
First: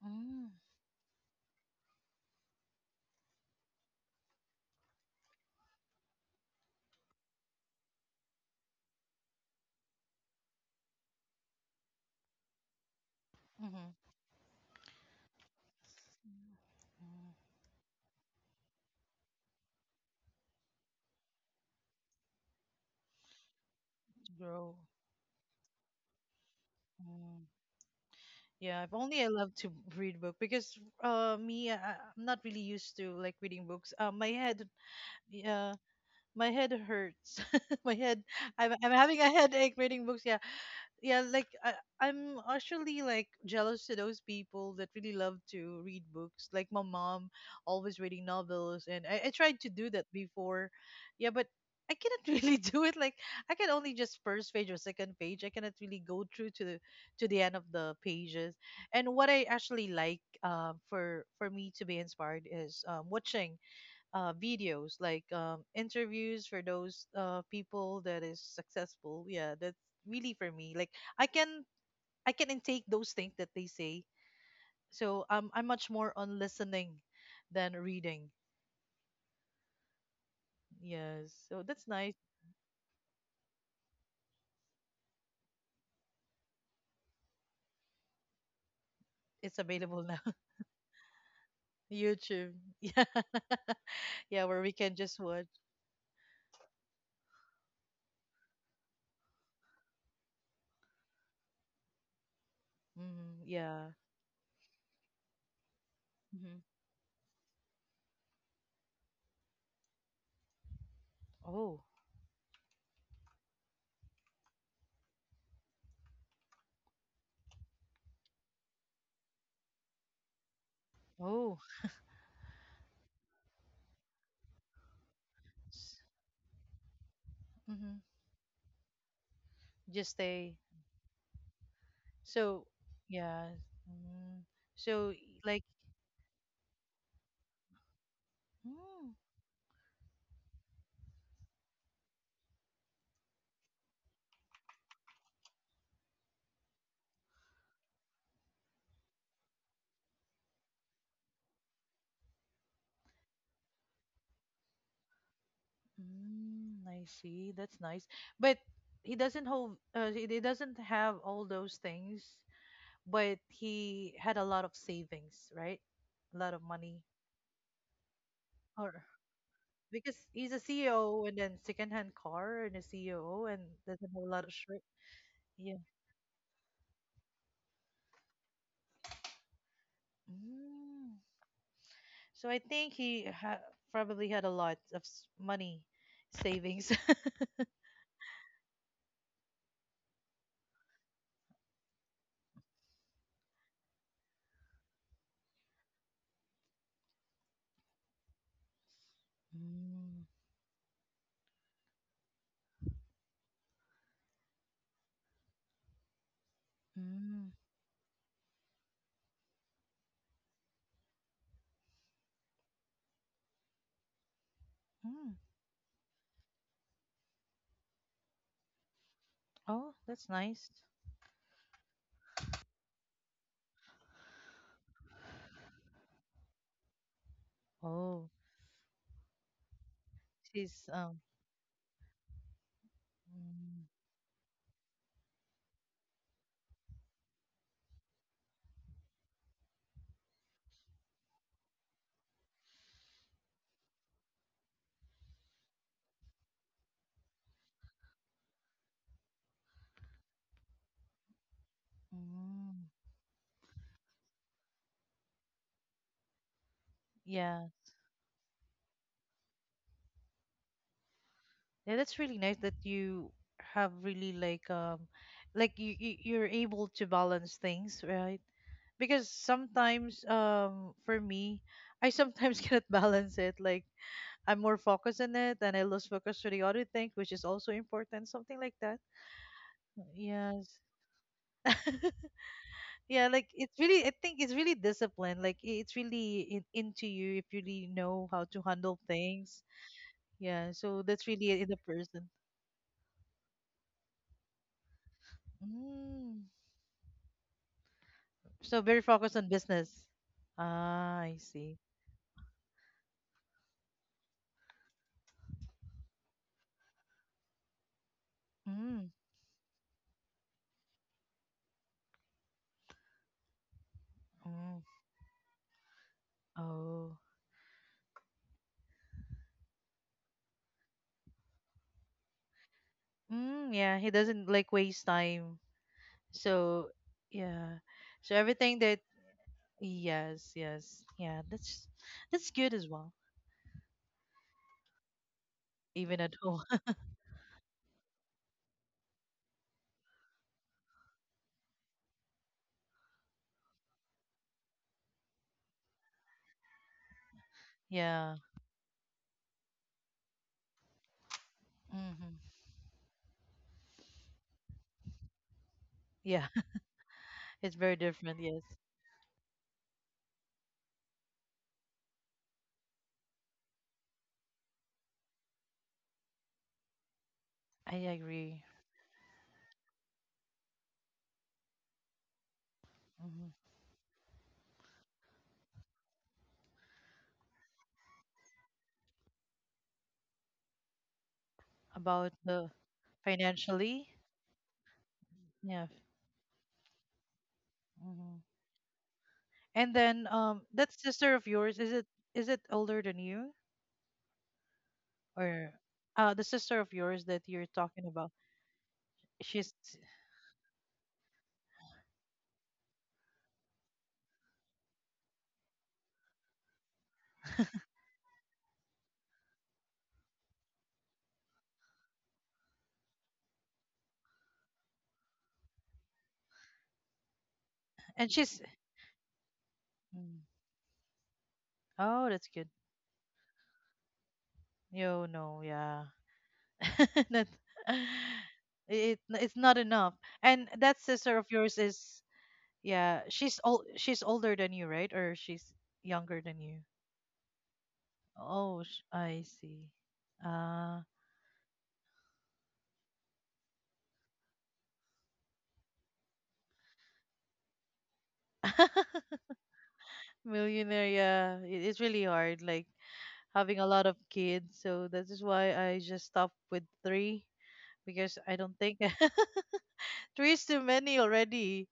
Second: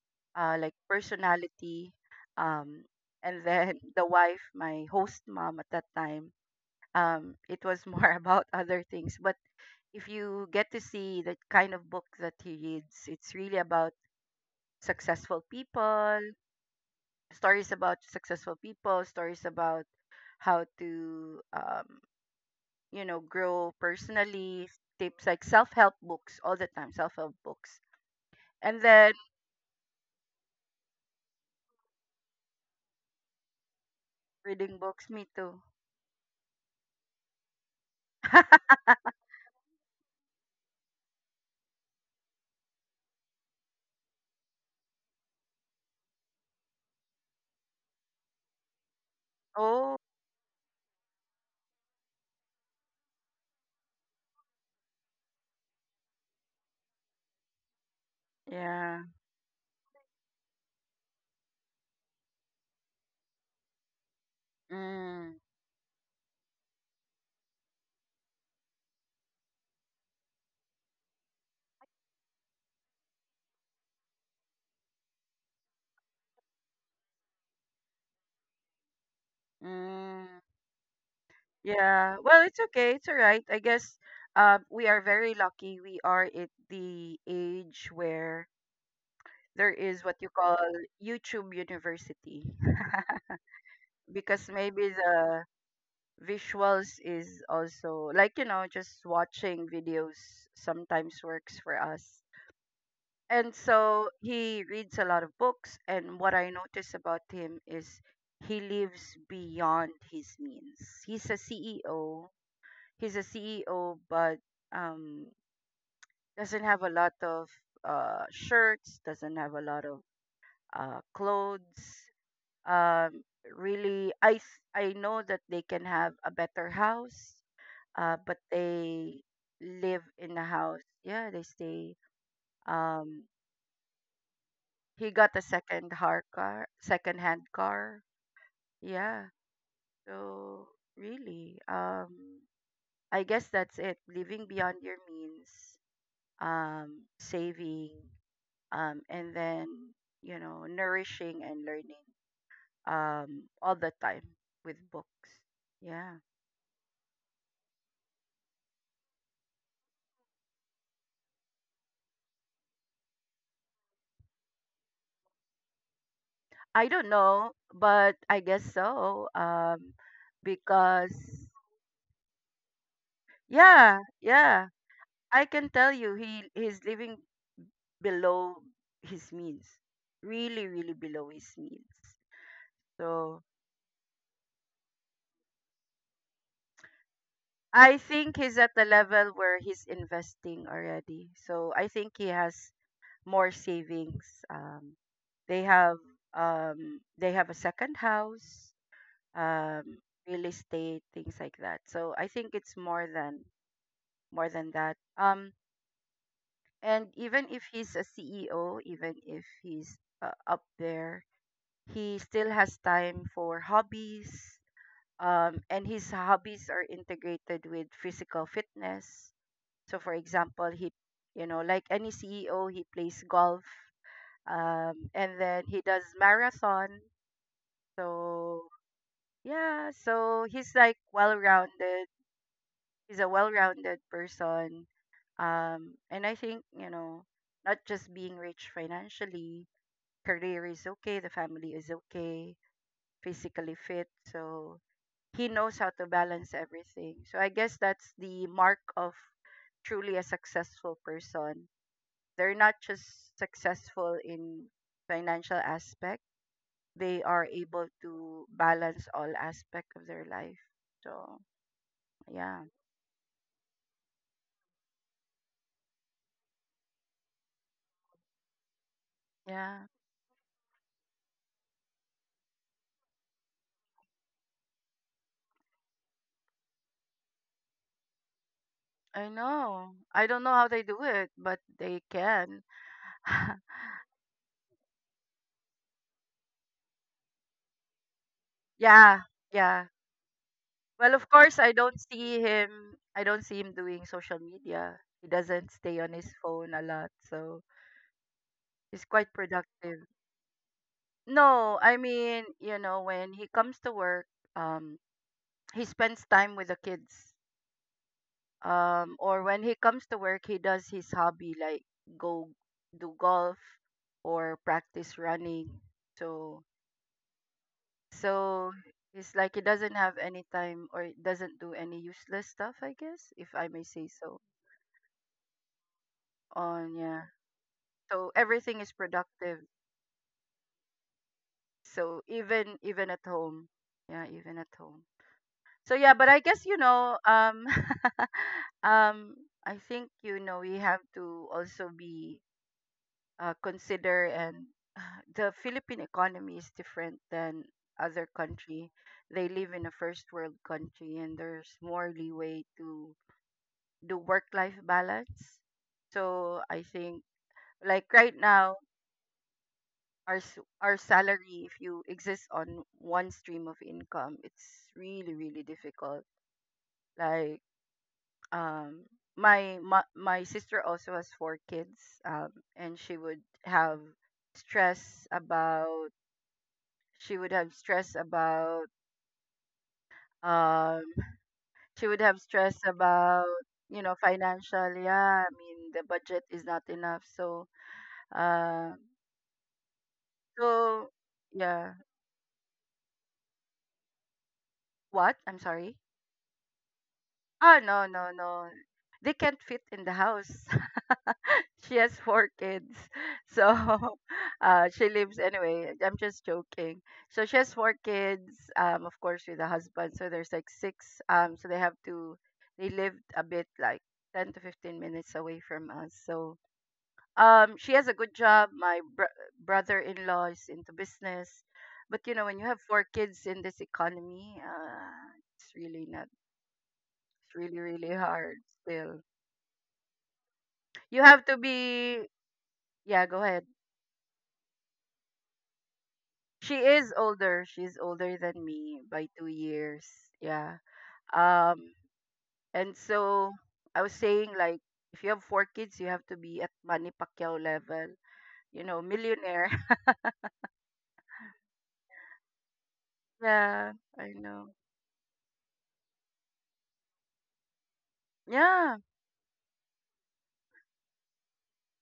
Speaker 2: mhm, mm,
Speaker 1: like personality, um, and then (laughs) the wife, my host mom at that time. It was more, (laughs) about other things, but if you get to see the kind of book that he reads, it's really about successful people,
Speaker 2: Mm-hmm.
Speaker 1: stories about successful people, stories about how to, grow personally,
Speaker 2: Grow.
Speaker 1: tips like self help books all the time, self help
Speaker 2: Mm.
Speaker 1: books. And
Speaker 2: Yeah, if
Speaker 1: then
Speaker 2: only I love to read book, because me I'm not really used to like reading books.
Speaker 1: reading books, me too.
Speaker 2: Uh my head hurts. (laughs) My head, I'm,
Speaker 1: (laughs)
Speaker 2: I'm having a headache reading books. Yeah, yeah. Like I'm actually like jealous to those people that really love to read books. Like my mom, always reading novels, and I tried to do
Speaker 1: Oh,
Speaker 2: that before. Yeah, but I cannot (laughs) really do it. Like I can only just first page or second page. I cannot really go through to the end of the pages.
Speaker 1: yeah.
Speaker 2: And what I actually like, for me to be inspired is watching videos like
Speaker 1: Mm.
Speaker 2: interviews for those people that is successful. Yeah, that's really for me like i can I can intake those things that they say, so I'm much more on listening than reading.
Speaker 1: Mm.
Speaker 2: Yes, so that's
Speaker 1: Yeah.
Speaker 2: nice.
Speaker 1: Well, it's okay. It's all right. I guess, we are very lucky. We are at the age where
Speaker 2: It's
Speaker 1: there
Speaker 2: available
Speaker 1: is what you
Speaker 2: now. (laughs)
Speaker 1: call YouTube University,
Speaker 2: YouTube. (laughs) Yeah, yeah,
Speaker 1: because
Speaker 2: where we
Speaker 1: maybe
Speaker 2: can just
Speaker 1: the
Speaker 2: watch.
Speaker 1: visuals is also, like, just watching videos sometimes works for us.
Speaker 2: Hmm,
Speaker 1: And
Speaker 2: yeah.
Speaker 1: so he reads a lot of books, and what I
Speaker 2: Hmm.
Speaker 1: notice about him is he lives beyond his means. He's a
Speaker 2: Oh.
Speaker 1: CEO. He's a CEO, but, um, doesn't have a lot of, shirts, doesn't have a lot of,
Speaker 2: Oh.
Speaker 1: clothes. Um, really, I know that they can have a better house,
Speaker 2: Mm-hmm.
Speaker 1: but they live
Speaker 2: Just
Speaker 1: in a
Speaker 2: stay.
Speaker 1: house. Yeah, they stay.
Speaker 2: So
Speaker 1: Um,
Speaker 2: yeah. Mm.
Speaker 1: He
Speaker 2: So
Speaker 1: got a
Speaker 2: like.
Speaker 1: second hard car, second-hand car.
Speaker 2: Mm.
Speaker 1: Yeah. So really, I guess that's it. Living beyond your means, saving, and then, nourishing and learning, all the time with books. Yeah.
Speaker 2: Mm, I see. That's nice. But he doesn't hold, he doesn't have all those things, but he had a lot of savings, right? A lot of
Speaker 1: I
Speaker 2: money.
Speaker 1: don't know, but I guess
Speaker 2: Or
Speaker 1: so.
Speaker 2: because he's a
Speaker 1: Because
Speaker 2: CEO, and then secondhand car and a CEO and
Speaker 1: yeah,
Speaker 2: doesn't have a lot of
Speaker 1: yeah,
Speaker 2: shirt.
Speaker 1: I can
Speaker 2: Yeah.
Speaker 1: tell you he's living below his means. Really, really
Speaker 2: Mm.
Speaker 1: below his means.
Speaker 2: So I think he
Speaker 1: So
Speaker 2: ha probably had a lot of money savings. (laughs)
Speaker 1: I think he's at the level where he's investing already. So I think he has more savings. They have, a second house, um,
Speaker 2: Mm,
Speaker 1: real estate, things like that. So I think it's more than that. And even
Speaker 2: mm,
Speaker 1: if he's a CEO, even if he's, up there, he still has time for hobbies,
Speaker 2: mm.
Speaker 1: and his hobbies are integrated with physical fitness. So,
Speaker 2: Oh,
Speaker 1: for
Speaker 2: that's
Speaker 1: example,
Speaker 2: nice.
Speaker 1: he, like any CEO, he plays golf, and then he does marathon.
Speaker 2: Oh,
Speaker 1: So, yeah, so he's like
Speaker 2: she's.
Speaker 1: well rounded. He's a well
Speaker 2: Mm.
Speaker 1: rounded person. And I think, not just being rich financially, career is okay, the family is okay, physically fit. So he knows how to balance everything. So I guess that's the mark of truly a successful person. They're not
Speaker 2: Mm,
Speaker 1: just successful in financial aspect, they are
Speaker 2: yeah.
Speaker 1: able to balance all aspect of their life. So,
Speaker 2: Yeah, that's really
Speaker 1: yeah.
Speaker 2: nice that you have really like you're able to balance things, right? Because
Speaker 1: Yeah.
Speaker 2: sometimes for me, I sometimes (laughs) cannot balance it. Like I'm more focused on it and I lose focus to the other thing, which is also important, something like that.
Speaker 1: I know. I don't know how they
Speaker 2: Yes.
Speaker 1: do it, but they
Speaker 2: (laughs)
Speaker 1: can.
Speaker 2: Yeah, like
Speaker 1: (laughs)
Speaker 2: it's really I think it's really discipline. Like it's really in, into you if you really know how to handle
Speaker 1: Yeah.
Speaker 2: things.
Speaker 1: Yeah.
Speaker 2: Yeah, so
Speaker 1: Well, of
Speaker 2: that's
Speaker 1: course,
Speaker 2: really in the person.
Speaker 1: I don't see him doing social media. He doesn't stay on his
Speaker 2: Mm.
Speaker 1: phone a lot. So,
Speaker 2: So
Speaker 1: he's
Speaker 2: very
Speaker 1: quite
Speaker 2: focused on
Speaker 1: productive.
Speaker 2: business. Ah, I
Speaker 1: No,
Speaker 2: see.
Speaker 1: I mean, when he comes to work, um, he spends time with the kids.
Speaker 2: Mm.
Speaker 1: Or when he comes to work, he does his hobby, like go do golf or
Speaker 2: Mm.
Speaker 1: practice running. So,
Speaker 2: Oh.
Speaker 1: so it's like he doesn't have any time or doesn't do any useless stuff, I guess, if I
Speaker 2: Mm,
Speaker 1: may
Speaker 2: yeah,
Speaker 1: say
Speaker 2: he
Speaker 1: so.
Speaker 2: doesn't like waste time.
Speaker 1: On,
Speaker 2: So,
Speaker 1: yeah.
Speaker 2: yeah.
Speaker 1: So
Speaker 2: So
Speaker 1: everything
Speaker 2: everything
Speaker 1: is
Speaker 2: that
Speaker 1: productive.
Speaker 2: yes, yes. Yeah,
Speaker 1: So
Speaker 2: that's
Speaker 1: even
Speaker 2: good as
Speaker 1: even
Speaker 2: well.
Speaker 1: at home, yeah, even at home. So yeah, but
Speaker 2: Even
Speaker 1: I
Speaker 2: at
Speaker 1: guess,
Speaker 2: home. (laughs)
Speaker 1: (laughs) um, I think, we have to also be, consider, and (sighs) the Philippine economy is different than other
Speaker 2: Yeah.
Speaker 1: country. They live in a first world country, and there's more
Speaker 2: Hmm.
Speaker 1: leeway to do work life balance.
Speaker 2: Yeah,
Speaker 1: So I think,
Speaker 2: (laughs) it's very
Speaker 1: like, right
Speaker 2: different. Yes.
Speaker 1: now, our salary, if you exist on one stream of income, it's really really difficult. Like,
Speaker 2: I agree.
Speaker 1: um my sister also has four kids, um and
Speaker 2: Hmm.
Speaker 1: stress about she would have stress about um she would have
Speaker 2: About
Speaker 1: stress
Speaker 2: the
Speaker 1: about,
Speaker 2: financially.
Speaker 1: financial. Yeah, I mean
Speaker 2: Yeah.
Speaker 1: the budget is not enough. So,
Speaker 2: Hmm.
Speaker 1: uh
Speaker 2: And then that
Speaker 1: so,
Speaker 2: sister of yours,
Speaker 1: yeah.
Speaker 2: is it older than you?
Speaker 1: What? I'm
Speaker 2: Or
Speaker 1: sorry.
Speaker 2: the sister of yours that you're
Speaker 1: Ah, no,
Speaker 2: talking
Speaker 1: no,
Speaker 2: about,
Speaker 1: no, they can't
Speaker 2: she's
Speaker 1: fit in the house. (laughs) She has four kids. So, (laughs) she lives, anyway. I'm just joking. So she has four kids, of course, with a husband. So there's like six. So they lived a bit like 10 to 15 minutes away from us. So, she has a good
Speaker 2: and she's.
Speaker 1: job. Brother in law
Speaker 2: Mm.
Speaker 1: is into business. But,
Speaker 2: Oh, that's
Speaker 1: when you
Speaker 2: good.
Speaker 1: have four kids in this economy,
Speaker 2: Yo
Speaker 1: it's
Speaker 2: no,
Speaker 1: really
Speaker 2: yeah.
Speaker 1: not,
Speaker 2: (laughs)
Speaker 1: it's
Speaker 2: That,
Speaker 1: really, really hard still.
Speaker 2: it it's not enough. And that
Speaker 1: You have
Speaker 2: sister of
Speaker 1: to
Speaker 2: yours
Speaker 1: be,
Speaker 2: is
Speaker 1: yeah.
Speaker 2: yeah,
Speaker 1: Go...
Speaker 2: she's old, she's older than you, right? Or she's younger than
Speaker 1: She
Speaker 2: you?
Speaker 1: is older. She's older than
Speaker 2: Oh,
Speaker 1: me by two
Speaker 2: I see.
Speaker 1: years. Yeah.
Speaker 2: Ah.
Speaker 1: Um, and so I was saying, like, if you have four kids, you have to be at Manny Pacquiao level,
Speaker 2: (laughs)
Speaker 1: millionaire.
Speaker 2: Millionaire, yeah, it's really hard, like
Speaker 1: (laughs)
Speaker 2: having
Speaker 1: Yeah,
Speaker 2: a lot of
Speaker 1: I know.
Speaker 2: kids, so that is why I just stopped with three, because I don't
Speaker 1: Yeah,
Speaker 2: think (laughs) three is too many already.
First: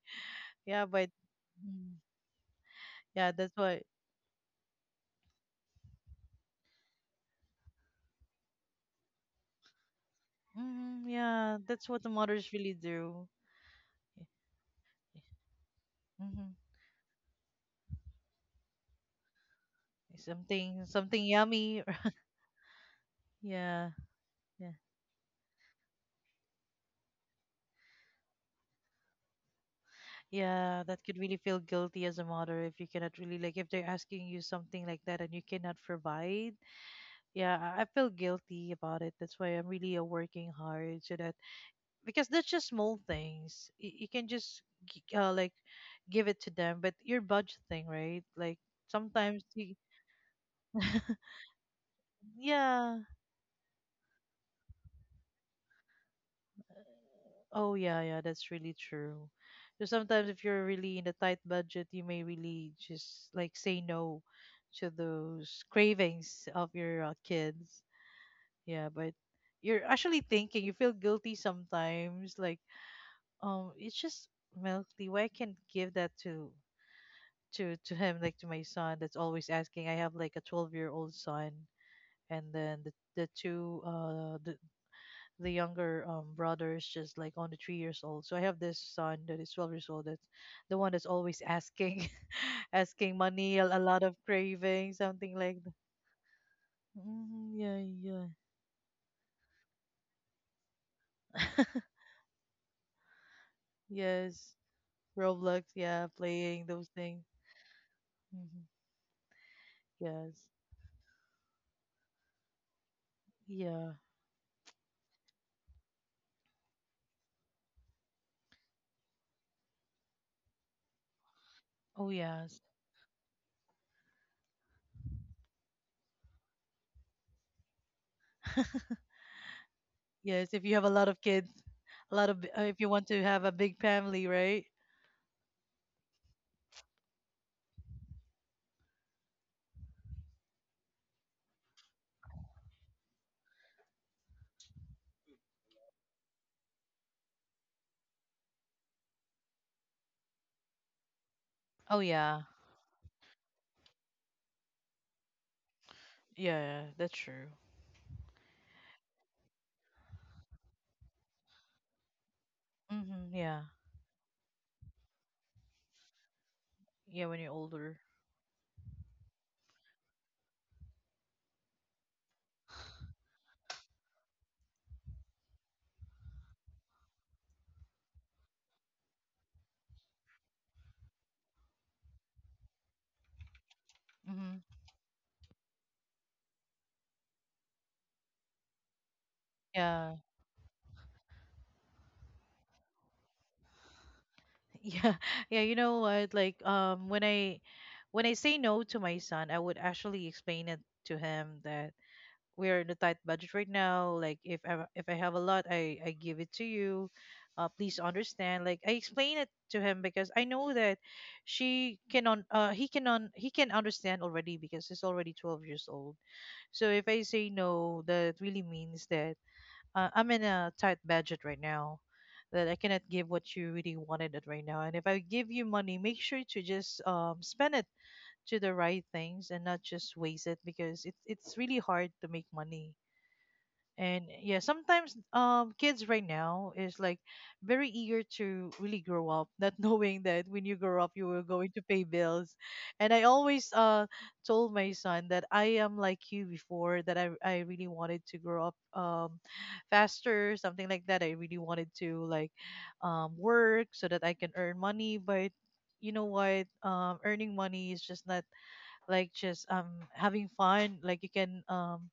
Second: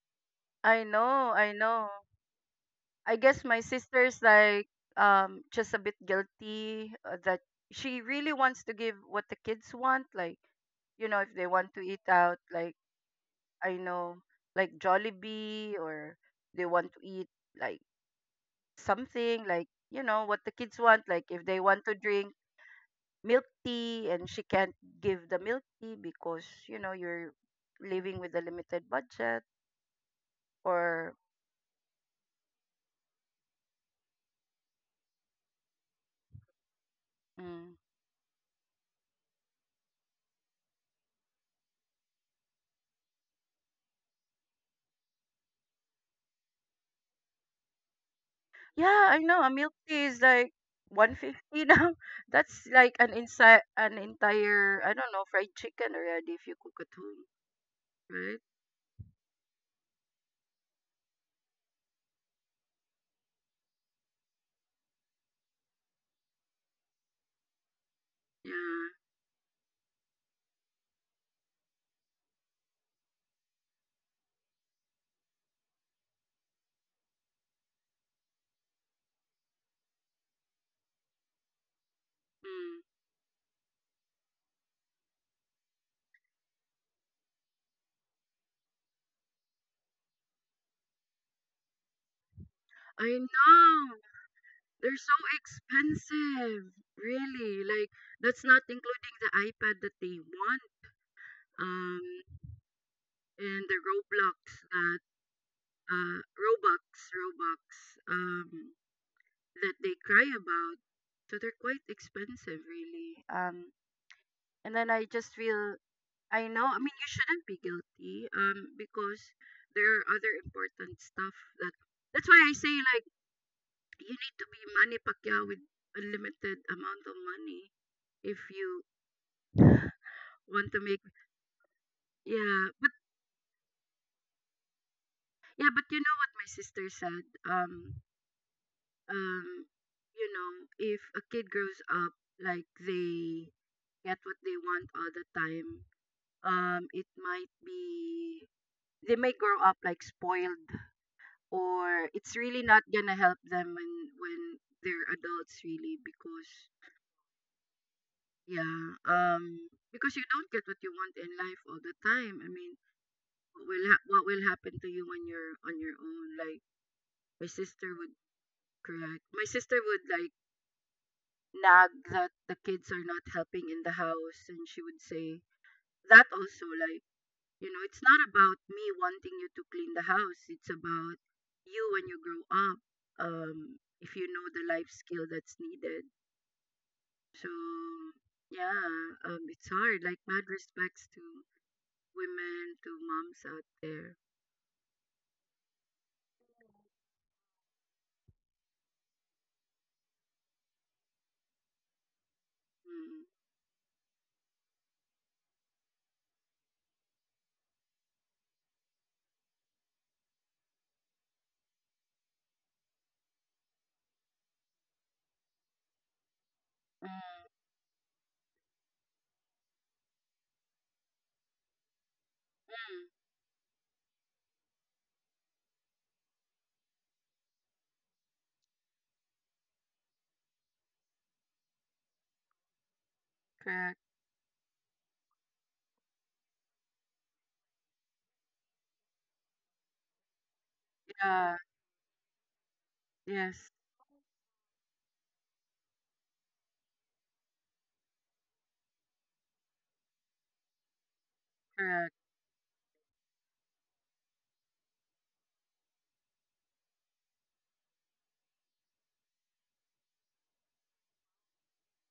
Speaker 1: I
Speaker 2: Yeah, but
Speaker 1: know, I know.
Speaker 2: mm,
Speaker 1: I
Speaker 2: yeah,
Speaker 1: guess
Speaker 2: that's
Speaker 1: my
Speaker 2: why.
Speaker 1: sister's like, just a bit guilty, that she really wants to give what the kids want, like,
Speaker 2: Mm,
Speaker 1: if they
Speaker 2: yeah,
Speaker 1: want to
Speaker 2: that's what
Speaker 1: eat
Speaker 2: the
Speaker 1: out,
Speaker 2: mothers really
Speaker 1: like,
Speaker 2: do.
Speaker 1: I know, like Jollibee, or
Speaker 2: Mm-hmm.
Speaker 1: they want to eat, like, something like, what the kids
Speaker 2: Something,
Speaker 1: want.
Speaker 2: something
Speaker 1: Like, if they
Speaker 2: yummy.
Speaker 1: want to
Speaker 2: (laughs)
Speaker 1: drink milk
Speaker 2: Yeah,
Speaker 1: tea, and she
Speaker 2: yeah,
Speaker 1: can't give the milk tea because, you're living with a limited budget.
Speaker 2: yeah. That
Speaker 1: Or,
Speaker 2: could really feel guilty as a mother if you cannot really like if they're asking you something like that and you cannot provide. Yeah,
Speaker 1: mm,
Speaker 2: I feel guilty about it. That's why I'm really working hard, so that because that's just small things. You can just like give it to them, but your budgeting, right? Like
Speaker 1: yeah, I
Speaker 2: sometimes
Speaker 1: know a milk
Speaker 2: you,
Speaker 1: tea is like one
Speaker 2: (laughs)
Speaker 1: fifty now. (laughs) That's like
Speaker 2: yeah.
Speaker 1: an entire, I don't know, fried chicken already if you cook at home,
Speaker 2: Oh yeah, yeah,
Speaker 1: right?
Speaker 2: that's really true. So sometimes if you're really in a tight budget, you may really just like say no to those cravings of your kids.
Speaker 1: Yeah.
Speaker 2: Yeah, but you're actually thinking, you feel guilty sometimes like it's just milk tea. Why can't give that to him, like to my son that's always asking. I have like a 12-year-old son, and then
Speaker 1: Mm.
Speaker 2: the two the younger brothers just like on the 3 years old. So I have this son that is 12 years old that's the one that's always asking (laughs) asking
Speaker 1: I
Speaker 2: money, a
Speaker 1: know.
Speaker 2: lot of craving,
Speaker 1: They're so
Speaker 2: something like that.
Speaker 1: expensive,
Speaker 2: Mm,
Speaker 1: really. Like,
Speaker 2: yeah.
Speaker 1: that's not including the iPad that they want,
Speaker 2: Yeah. (laughs)
Speaker 1: um, and the
Speaker 2: Yes.
Speaker 1: That
Speaker 2: Roblox, yeah,
Speaker 1: uh,
Speaker 2: playing
Speaker 1: Robux,
Speaker 2: those things.
Speaker 1: Robux,
Speaker 2: Hmm.
Speaker 1: um, that they cry
Speaker 2: Yes.
Speaker 1: about. So they're quite expensive, really.
Speaker 2: Yeah.
Speaker 1: And then, I just feel I know. I mean, you shouldn't be guilty, because there are other important stuff that.
Speaker 2: Oh
Speaker 1: That's why I
Speaker 2: yes.
Speaker 1: say, like, you need to be Manny Pacquiao with unlimited amount of money if you
Speaker 2: (laughs) Yes, if
Speaker 1: want
Speaker 2: you
Speaker 1: to
Speaker 2: have a
Speaker 1: make.
Speaker 2: lot of kids, a lot of
Speaker 1: Yeah,
Speaker 2: if you
Speaker 1: but
Speaker 2: want to have a big family, right?
Speaker 1: yeah, but you know what my sister said, um you know, if a kid grows up, like, they get what they want all the time, it might be they may grow up like spoiled,
Speaker 2: Oh
Speaker 1: or it's
Speaker 2: yeah,
Speaker 1: really not gonna help them when, when they're adults, really. Because,
Speaker 2: yeah, that's true.
Speaker 1: yeah, because you don't get what you want in life all the time. I mean,
Speaker 2: Mm-hmm, yeah,
Speaker 1: what will happen to you when you're on your own, like,
Speaker 2: yeah. When
Speaker 1: my
Speaker 2: you're
Speaker 1: sister...
Speaker 2: older,
Speaker 1: Correct. My sister would like nag that the kids are not helping in the house, and she would say that also, like, it's not about me wanting you to clean the house. It's about you when you grow up, if you know
Speaker 2: mm-hmm,
Speaker 1: the life skill that's needed. So, yeah, it's hard.
Speaker 2: yeah,
Speaker 1: Like, mad respects to women, to moms out there.
Speaker 2: (laughs) yeah, yeah. You know what? Like, when I say no to my son, I would actually explain it to him that we're in a tight
Speaker 1: Mm.
Speaker 2: budget right now. Like if if I have a lot, I give it to you. Please understand. Like I explain it to him because I know that she cannot. He cannot. He can understand already because he's already 12 years old. So if I say no, that really means that I'm in a tight budget right now. That I cannot
Speaker 1: Mm-hmm.
Speaker 2: give what you really wanted it right now. And if I give you money, make sure to just spend it to the right things and not just waste it because it's really hard to make money.
Speaker 1: Correct.
Speaker 2: And yeah, sometimes kids right now is like very eager to really grow up, not (laughs) knowing that when you grow up you are
Speaker 1: Yeah.
Speaker 2: going to pay bills. And I
Speaker 1: Yes.
Speaker 2: always told my son that I am like you before, that I really wanted to grow up faster, something like that. I really wanted
Speaker 1: Correct.
Speaker 2: to like work so that I can earn money, but you know what, earning money is just not like just having fun, like you can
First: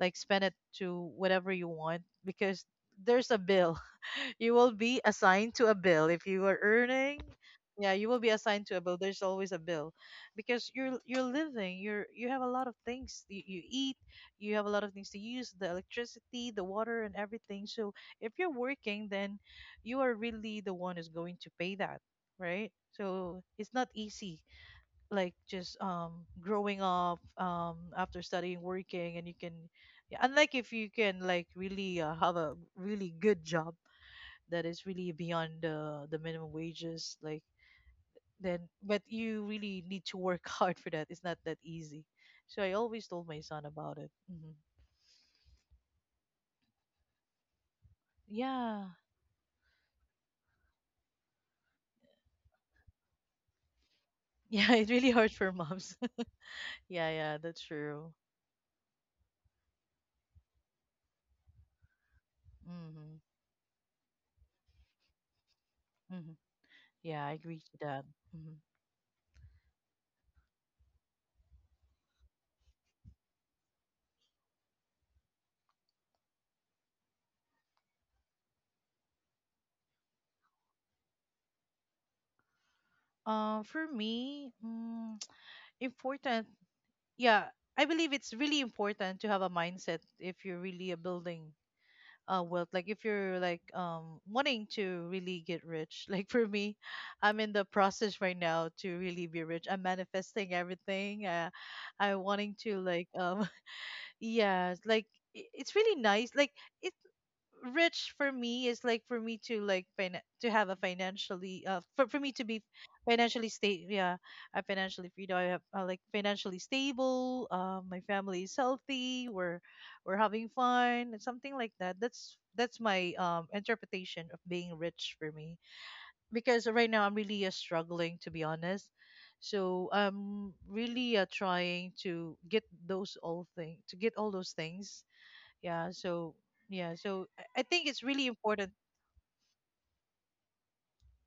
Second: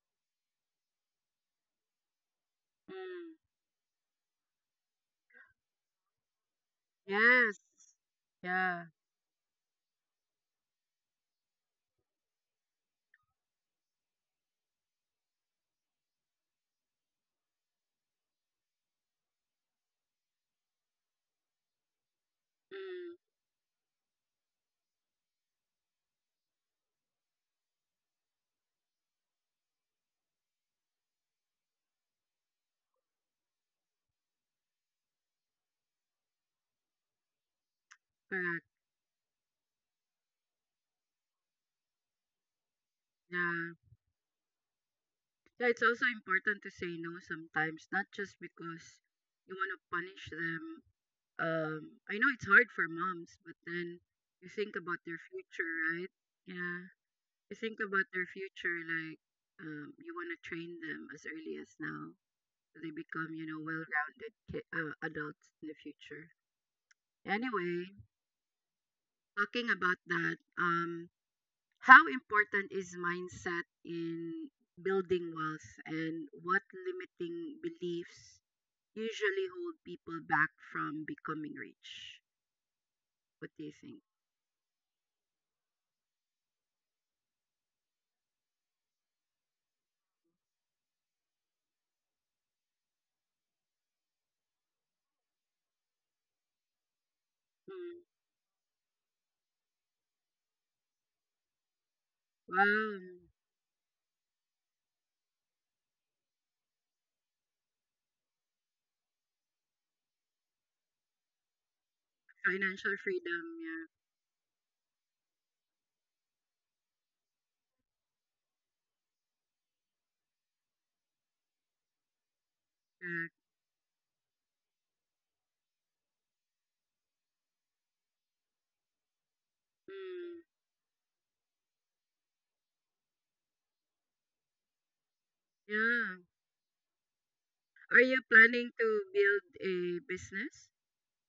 Speaker 2: like spend it to whatever you want because there's
Speaker 1: Mm.
Speaker 2: a bill. (laughs) You will be assigned to a bill if you are earning.
Speaker 1: Yes.
Speaker 2: Yeah, you will be assigned to a
Speaker 1: Yeah.
Speaker 2: bill. There's always a bill, because you're living, you have a lot of things, you eat, you have a lot of things to use, the electricity, the water, and everything. So if you're working, then you are really the one who's going to pay that, right?
Speaker 1: Mm.
Speaker 2: So it's not easy, like just growing up after studying working and you can yeah, unlike if you can like really have a really good job that is really beyond the minimum wages, like then,
Speaker 1: Correct.
Speaker 2: but you really need to work (laughs) hard for that. It's not that easy. So I always told my son
Speaker 1: Yeah.
Speaker 2: about it. Hmm.
Speaker 1: Yeah, it's also important to say no sometimes, not just
Speaker 2: Yeah.
Speaker 1: because you want to punish them. Um, I know it's hard for moms, but then you think
Speaker 2: Yeah, (laughs) it
Speaker 1: about
Speaker 2: really
Speaker 1: their
Speaker 2: hurts for
Speaker 1: future,
Speaker 2: moms.
Speaker 1: right? Yeah.
Speaker 2: (laughs) Yeah, yeah,
Speaker 1: You
Speaker 2: that's
Speaker 1: think about
Speaker 2: true.
Speaker 1: their future, like you want to train them as early as now so they
Speaker 2: Hmm.
Speaker 1: become, you know, well-rounded adults in the future.
Speaker 2: Hmm, yeah, I agree to
Speaker 1: Anyway,
Speaker 2: that. Hmm.
Speaker 1: talking about that, how important is mindset in building wealth, and what limiting beliefs usually hold people back from becoming rich? What do
Speaker 2: Uh,
Speaker 1: you
Speaker 2: for
Speaker 1: think?
Speaker 2: me, mm, important, yeah, I believe it's really important to have a mindset if you're really a building wealth. Like if you're like wanting to really get rich, (laughs) like for me, I'm in the
Speaker 1: Mm.
Speaker 2: process right now to really be rich. I'm manifesting everything, I wanting to like
Speaker 1: Wow,
Speaker 2: (laughs) yeah, like it's really nice, like it rich for me is like for me to like to have a financially for me to be
Speaker 1: financial freedom.
Speaker 2: financially
Speaker 1: Yeah,
Speaker 2: state, yeah, I financially free, do I have like financially stable, my family is healthy, we're having fun, something like that. That's my
Speaker 1: correct.
Speaker 2: interpretation of being rich, for me, because right now I'm really struggling to be honest. So
Speaker 1: Mm.
Speaker 2: I'm really trying to get all those things, yeah.
Speaker 1: Yeah.
Speaker 2: So I think
Speaker 1: Are
Speaker 2: it's
Speaker 1: you
Speaker 2: really
Speaker 1: planning
Speaker 2: important.
Speaker 1: to build a business?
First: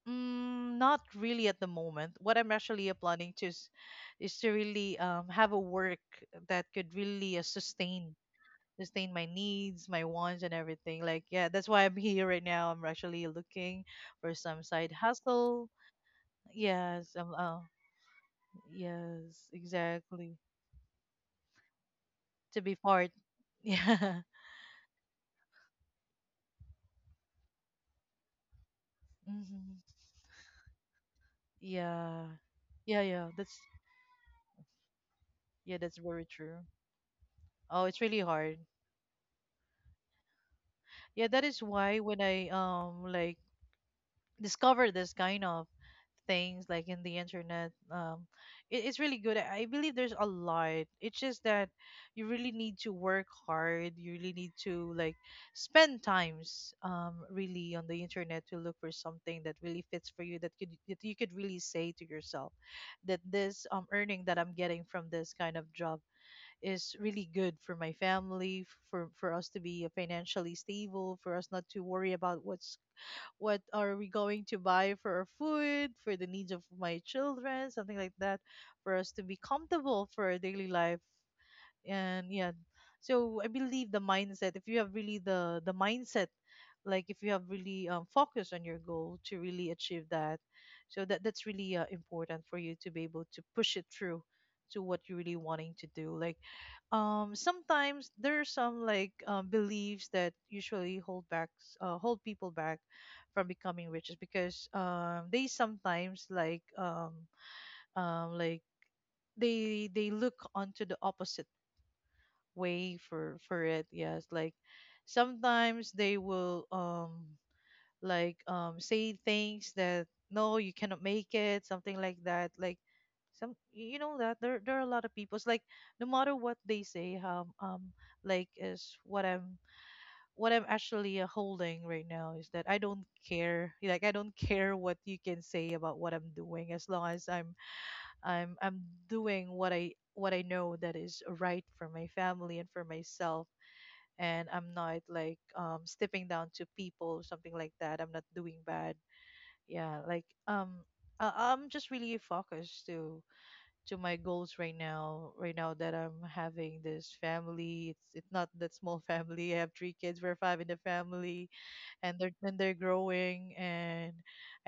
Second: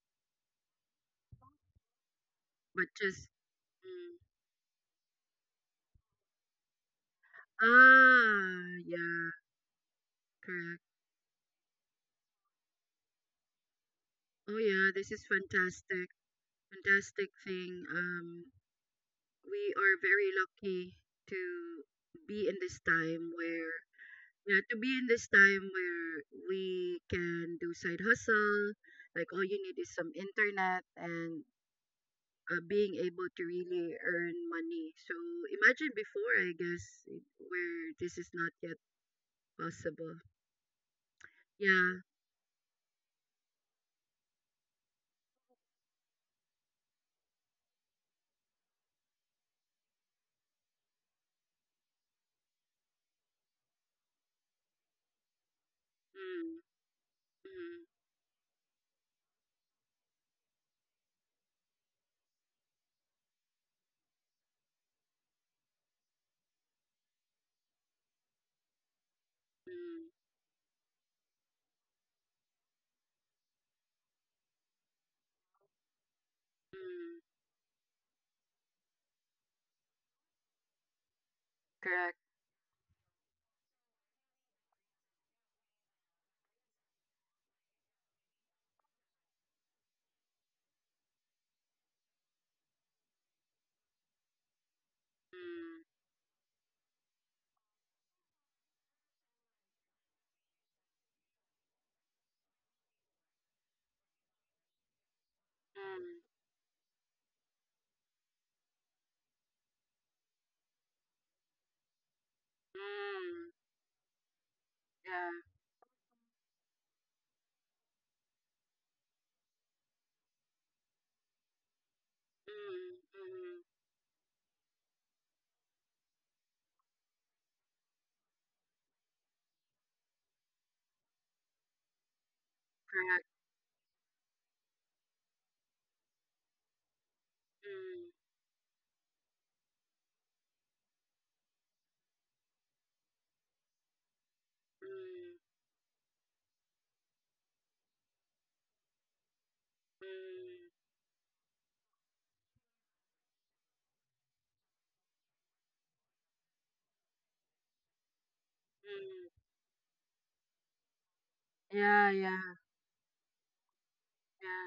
Speaker 2: Mm, not really at the moment. What I'm
Speaker 1: But
Speaker 2: actually
Speaker 1: just
Speaker 2: planning to is,
Speaker 1: mm.
Speaker 2: is to really have a work that could really sustain
Speaker 1: Ah,
Speaker 2: sustain my
Speaker 1: yeah,
Speaker 2: needs, my wants, and
Speaker 1: correct.
Speaker 2: everything, like, yeah, that's why I'm (laughs) here right now. I'm actually looking for
Speaker 1: Oh
Speaker 2: some
Speaker 1: yeah,
Speaker 2: side
Speaker 1: this is
Speaker 2: hustle.
Speaker 1: fantastic,
Speaker 2: Yes.
Speaker 1: fantastic thing.
Speaker 2: Yes,
Speaker 1: We are very
Speaker 2: exactly.
Speaker 1: lucky to be in
Speaker 2: To be
Speaker 1: this
Speaker 2: part.
Speaker 1: time
Speaker 2: (laughs)
Speaker 1: where
Speaker 2: Yeah.
Speaker 1: yeah, to be in this time where we can do side hustle. Like all you
Speaker 2: Hmm.
Speaker 1: need is some internet and
Speaker 2: Yeah,
Speaker 1: being
Speaker 2: yeah,
Speaker 1: able
Speaker 2: yeah,
Speaker 1: to
Speaker 2: that's...
Speaker 1: really earn money. So
Speaker 2: Yeah,
Speaker 1: imagine
Speaker 2: that's very
Speaker 1: before, I
Speaker 2: true.
Speaker 1: guess,
Speaker 2: Oh,
Speaker 1: where
Speaker 2: it's
Speaker 1: this
Speaker 2: really
Speaker 1: is not
Speaker 2: hard.
Speaker 1: yet possible.
Speaker 2: Yeah, that is why
Speaker 1: Yeah.
Speaker 2: when I like discover this kind of things like in the internet, it's really good. I believe there's a lot. It's just that you really need to work hard. You really need to, like, spend
Speaker 1: Mm,
Speaker 2: times really
Speaker 1: mm,
Speaker 2: on the internet to look for something that really fits for you, that could that you could really say to yourself that this earning that I'm getting from this kind of job is really good for my family, for us to be
Speaker 1: mm,
Speaker 2: financially stable, for us not to worry about what are we going to buy for our food, for the needs of my
Speaker 1: mm.
Speaker 2: children, something like that, for us to be comfortable for our daily life.
Speaker 1: Correct.
Speaker 2: And yeah, so I believe the mindset. If you have really the mindset, like if you have really focus on your goal to really achieve that, so that that's really important for you to be able to push it through to what you're really wanting
Speaker 1: Mm,
Speaker 2: to do. Like, sometimes there are some, like, beliefs that usually hold people back from becoming rich, is because they
Speaker 1: mm,
Speaker 2: sometimes like they look onto the opposite way for
Speaker 1: mm.
Speaker 2: it, yes, like
Speaker 1: Yeah.
Speaker 2: sometimes they will like say things that, no, you cannot make it, something like that, like,
Speaker 1: Mm,
Speaker 2: some,
Speaker 1: mm.
Speaker 2: that there are a lot of people. It's like, no matter what they say, like, is what I'm actually holding right now, is that I don't
Speaker 1: Correct.
Speaker 2: care. Like, I don't care what you can say about what I'm doing, as long as i'm
Speaker 1: Mm,
Speaker 2: i'm i'm doing what I know that is right for my family and for myself, and I'm not
Speaker 1: mm.
Speaker 2: like stepping down to people, something like that. I'm not doing bad. Yeah, like,
Speaker 1: Mm,
Speaker 2: I'm just really focused to my goals right now. Right now that I'm having this family, it's not that small (laughs)
Speaker 1: mm.
Speaker 2: family. I have three kids, we're five in the family,
Speaker 1: Yeah,
Speaker 2: and they're
Speaker 1: yeah,
Speaker 2: and they're growing. And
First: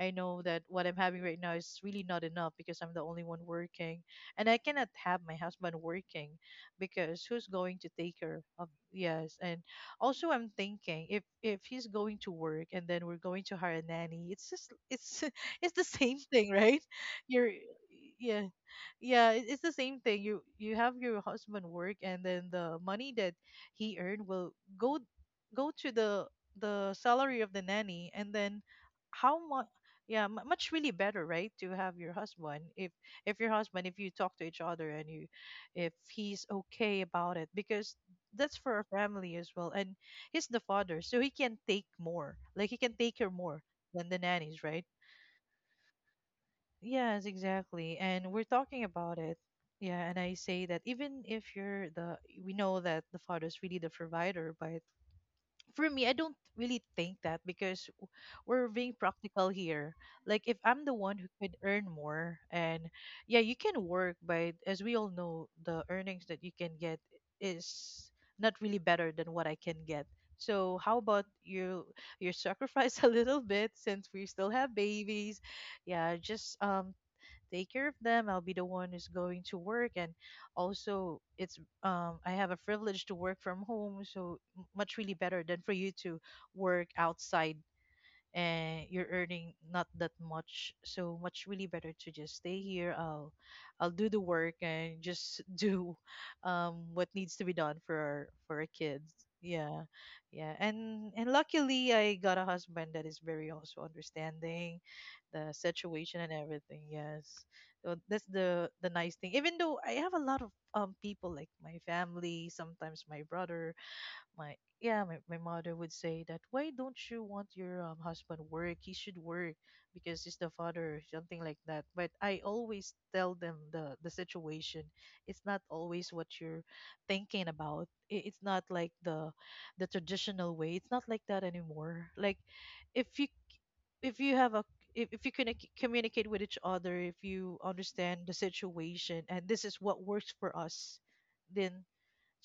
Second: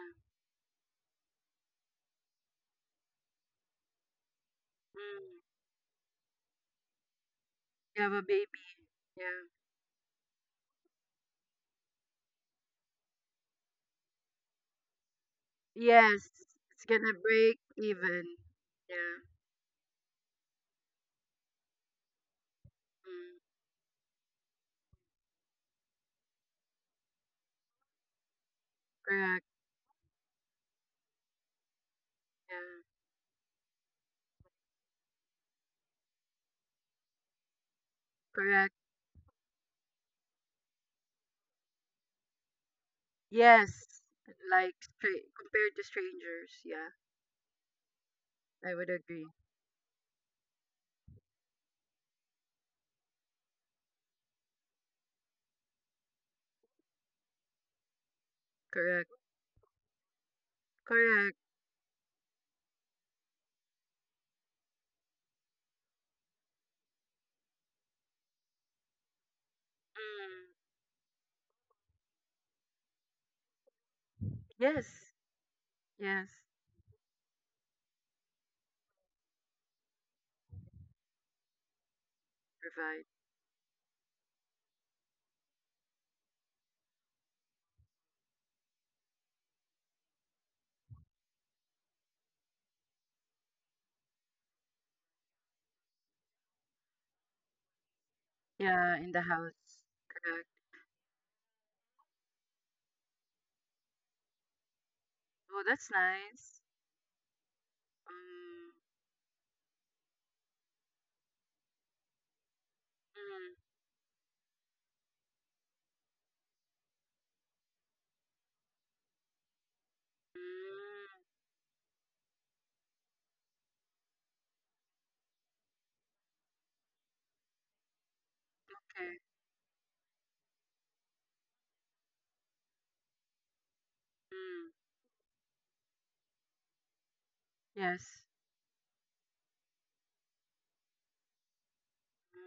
Speaker 2: I know that what I'm having right now is really not enough, because I'm the only one working, and I cannot have my
Speaker 1: Mm.
Speaker 2: husband working, because who's going to
Speaker 1: You have
Speaker 2: take
Speaker 1: a
Speaker 2: care of...
Speaker 1: baby.
Speaker 2: Yes.
Speaker 1: Yeah.
Speaker 2: And also I'm thinking, if he's going to work and then we're going to hire a nanny, it's just it's (laughs) it's the same
Speaker 1: Yes,
Speaker 2: thing, right?
Speaker 1: it's gonna
Speaker 2: You're...
Speaker 1: break even.
Speaker 2: Yeah.
Speaker 1: Yeah.
Speaker 2: Yeah, it's the same thing. You have your husband work, and then the money that
Speaker 1: Mm.
Speaker 2: he earned will go go to the salary of the nanny, and then how
Speaker 1: Correct.
Speaker 2: much, yeah, much really better, right, to have your husband,
Speaker 1: Yeah.
Speaker 2: if your husband if you talk to each other, and you, if he's okay about it, because that's
Speaker 1: Correct.
Speaker 2: for a family as well, and he's the father, so he can take more, like he can take her more
Speaker 1: Yes.
Speaker 2: than the nannies,
Speaker 1: Like
Speaker 2: right?
Speaker 1: straight compared to strangers. Yeah,
Speaker 2: Yes, exactly, and we're
Speaker 1: I
Speaker 2: talking
Speaker 1: would
Speaker 2: about
Speaker 1: agree.
Speaker 2: it. Yeah, and I say that, even if you're the... We know that the father is really the provider, but for me, I don't really think that, because we're being
Speaker 1: Correct.
Speaker 2: practical here. Like, if I'm the one who
Speaker 1: Correct.
Speaker 2: could earn more, and yeah, you can work, but as we all know, the earnings that you can get is not really better than what I can get.
Speaker 1: Mm.
Speaker 2: So how about you sacrifice (laughs) a little bit, since we still have
Speaker 1: Yes.
Speaker 2: babies. Yeah,
Speaker 1: Yes.
Speaker 2: just take care of them. I'll be the one who's going to work, and also it's, I have a
Speaker 1: Provide.
Speaker 2: privilege to work from home, so much really better than for you to work outside, and you're earning not that much. So much really better to just stay here. I'll do the work and just (laughs) do what needs to be done for our
Speaker 1: Yeah, in the
Speaker 2: kids,
Speaker 1: house.
Speaker 2: yeah.
Speaker 1: Correct.
Speaker 2: Yeah, and luckily I got a husband that is very also understanding the
Speaker 1: Oh, that's
Speaker 2: situation and
Speaker 1: nice.
Speaker 2: everything, yes. So that's
Speaker 1: Mm.
Speaker 2: the nice thing, even though I have a lot of people like my family. Sometimes my
Speaker 1: Mm.
Speaker 2: brother, my yeah, my mother would say that, why don't you want your husband work, he should work, because he's the father, or
Speaker 1: Mm.
Speaker 2: something like that, but I always tell them the situation. It's not always what you're thinking about. It's not like
Speaker 1: Okay.
Speaker 2: the traditional way. It's not like that anymore. Like, if you if you have a...
Speaker 1: Mm.
Speaker 2: If you can communicate with each other, if you
Speaker 1: Yes.
Speaker 2: understand the situation, and this is what works for us, then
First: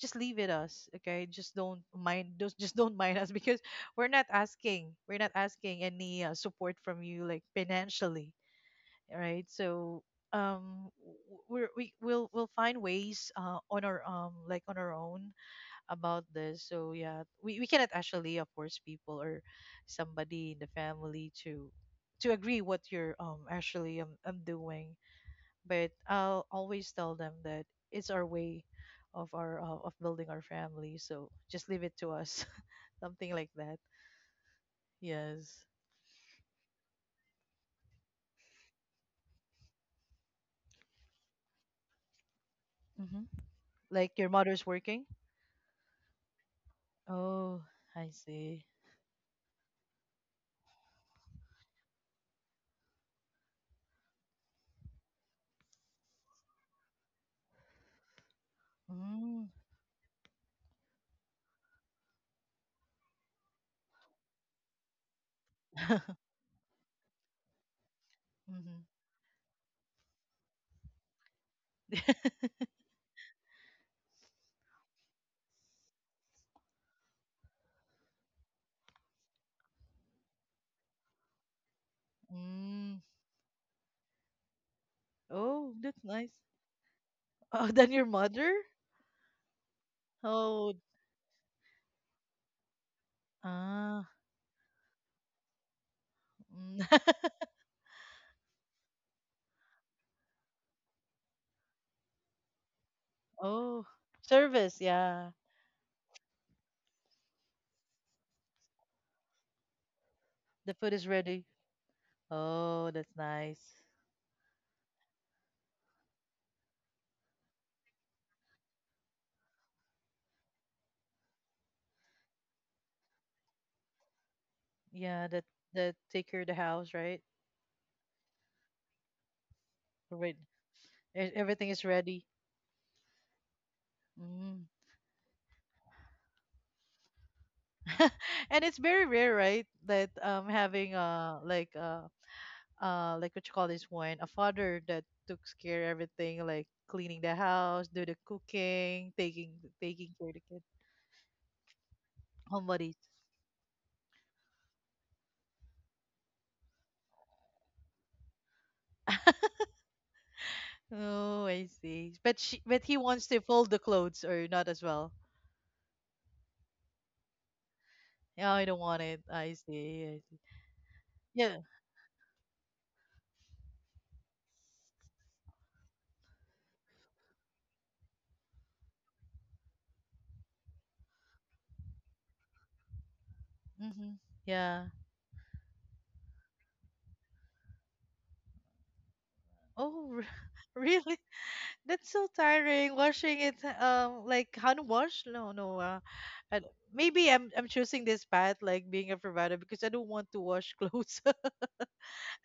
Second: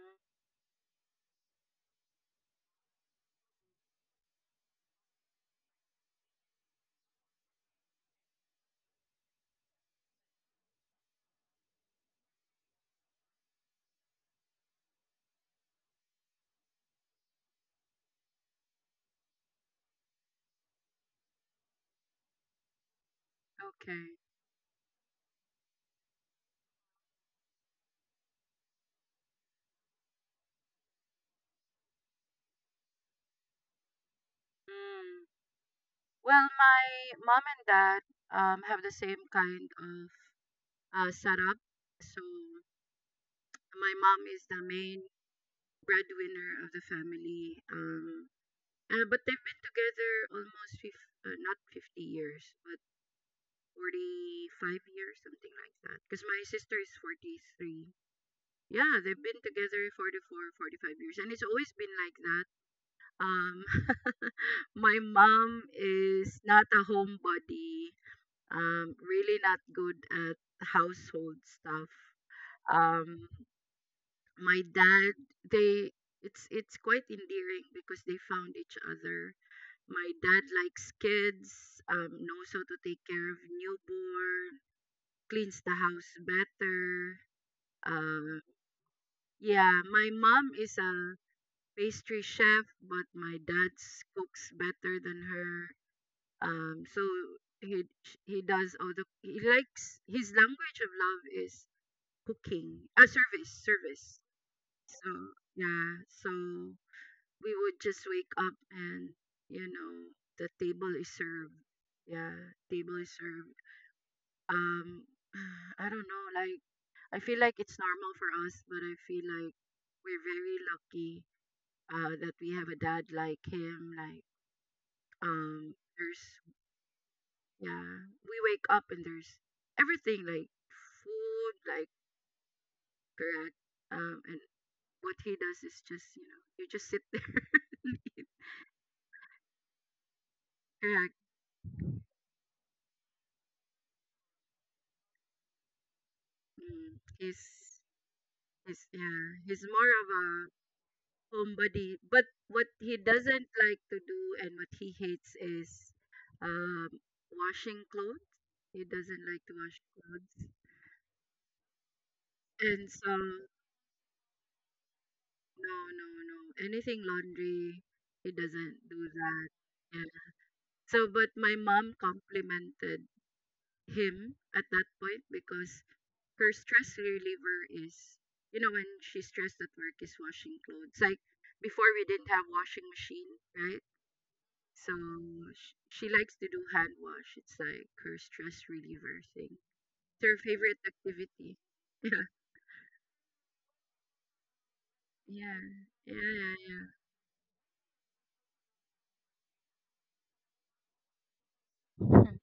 Speaker 2: just leave it us. Okay, just don't mind (laughs) just don't mind us, because we're not asking any support from you, like financially, right? So, um we're, we'll find ways on our, like, on our own about this. So yeah, we cannot actually force people or somebody in the family to agree what you're actually
Speaker 1: Okay.
Speaker 2: doing, but I'll always tell them that it's our way of our, of building our family. So just leave it to us, (laughs) something like that.
Speaker 1: Hmm.
Speaker 2: Yes.
Speaker 1: Well, my mom and dad have the same kind of setup. So
Speaker 2: Hmm.
Speaker 1: my
Speaker 2: Like
Speaker 1: mom
Speaker 2: your
Speaker 1: is the
Speaker 2: mother's working.
Speaker 1: main breadwinner of the
Speaker 2: Oh,
Speaker 1: family.
Speaker 2: I see.
Speaker 1: But they've been together almost fif not 50 years, but 45 years, something like that. Because my sister is 43. Yeah, they've been
Speaker 2: Mm.
Speaker 1: together 44, 45 years. And it's always been like that. Um, (laughs) my mom
Speaker 2: (laughs)
Speaker 1: is not a homebody
Speaker 2: Hmm.
Speaker 1: really not good at household stuff.
Speaker 2: (laughs)
Speaker 1: Um, my dad, they, it's quite endearing because they found each other. My dad likes kids, knows how to take
Speaker 2: Mm.
Speaker 1: care of newborn, cleans
Speaker 2: Oh,
Speaker 1: the
Speaker 2: that's
Speaker 1: house
Speaker 2: nice.
Speaker 1: better.
Speaker 2: Oh, then your
Speaker 1: Uh,
Speaker 2: mother.
Speaker 1: yeah, my mom
Speaker 2: Oh,
Speaker 1: is a pastry chef, but my dad
Speaker 2: ah.
Speaker 1: cooks better than her. So
Speaker 2: Mm.
Speaker 1: he he does all the he likes his language of love is cooking. A
Speaker 2: (laughs)
Speaker 1: service,
Speaker 2: Oh,
Speaker 1: service.
Speaker 2: service. Yeah,
Speaker 1: So, yeah. So, we would just wake up and, you know, the
Speaker 2: the
Speaker 1: table
Speaker 2: food
Speaker 1: is
Speaker 2: is ready.
Speaker 1: served. Yeah,
Speaker 2: Oh,
Speaker 1: table is
Speaker 2: that's
Speaker 1: served.
Speaker 2: nice.
Speaker 1: Um, (sighs) I don't know, like, I feel like it's normal for us, but I feel like we're very lucky that we have a dad like him. Like,
Speaker 2: Yeah, that
Speaker 1: um,
Speaker 2: that
Speaker 1: there's,
Speaker 2: take care of the house, right?
Speaker 1: yeah, we wake up and there's everything
Speaker 2: Right.
Speaker 1: like
Speaker 2: E-
Speaker 1: food,
Speaker 2: Everything is
Speaker 1: like
Speaker 2: ready.
Speaker 1: bread, and
Speaker 2: Mm.
Speaker 1: what he does is just you know you just sit there (laughs) and
Speaker 2: (laughs)
Speaker 1: eat.
Speaker 2: And it's very rare, right, that having
Speaker 1: Correct.
Speaker 2: like like, what you call this one, a father that took care everything, like
Speaker 1: mm,
Speaker 2: cleaning the
Speaker 1: he's
Speaker 2: house, do the
Speaker 1: he's
Speaker 2: cooking,
Speaker 1: yeah
Speaker 2: taking
Speaker 1: he's more of
Speaker 2: taking care of the
Speaker 1: a
Speaker 2: kid.
Speaker 1: homebody, but what he
Speaker 2: Homebodies.
Speaker 1: doesn't like to do and what he hates is um washing clothes. He doesn't like to wash clothes.
Speaker 2: Oh, I see. But she but
Speaker 1: And
Speaker 2: he
Speaker 1: so
Speaker 2: wants to fold the clothes or not as well.
Speaker 1: no, no, no, anything laundry he
Speaker 2: Yeah, I don't
Speaker 1: doesn't
Speaker 2: want
Speaker 1: do
Speaker 2: it.
Speaker 1: that.
Speaker 2: I see.
Speaker 1: Yeah.
Speaker 2: I see.
Speaker 1: So but
Speaker 2: Yeah.
Speaker 1: my mom complimented him at that point because her stress reliever is, you know, when she's stressed at work, is washing clothes. Like before we didn't have washing machine, right?
Speaker 2: Hmm. Yeah.
Speaker 1: So she likes to do hand wash. It's like her stress reliever thing. It's
Speaker 2: Oh,
Speaker 1: her favorite
Speaker 2: (laughs) really?
Speaker 1: activity. (laughs)
Speaker 2: That's so tiring washing it, like, hand wash.
Speaker 1: Yeah,
Speaker 2: No, no.
Speaker 1: yeah, yeah, yeah,
Speaker 2: I, d
Speaker 1: yeah.
Speaker 2: Maybe I'm choosing this path, like being a provider, because I don't want to wash clothes. (laughs)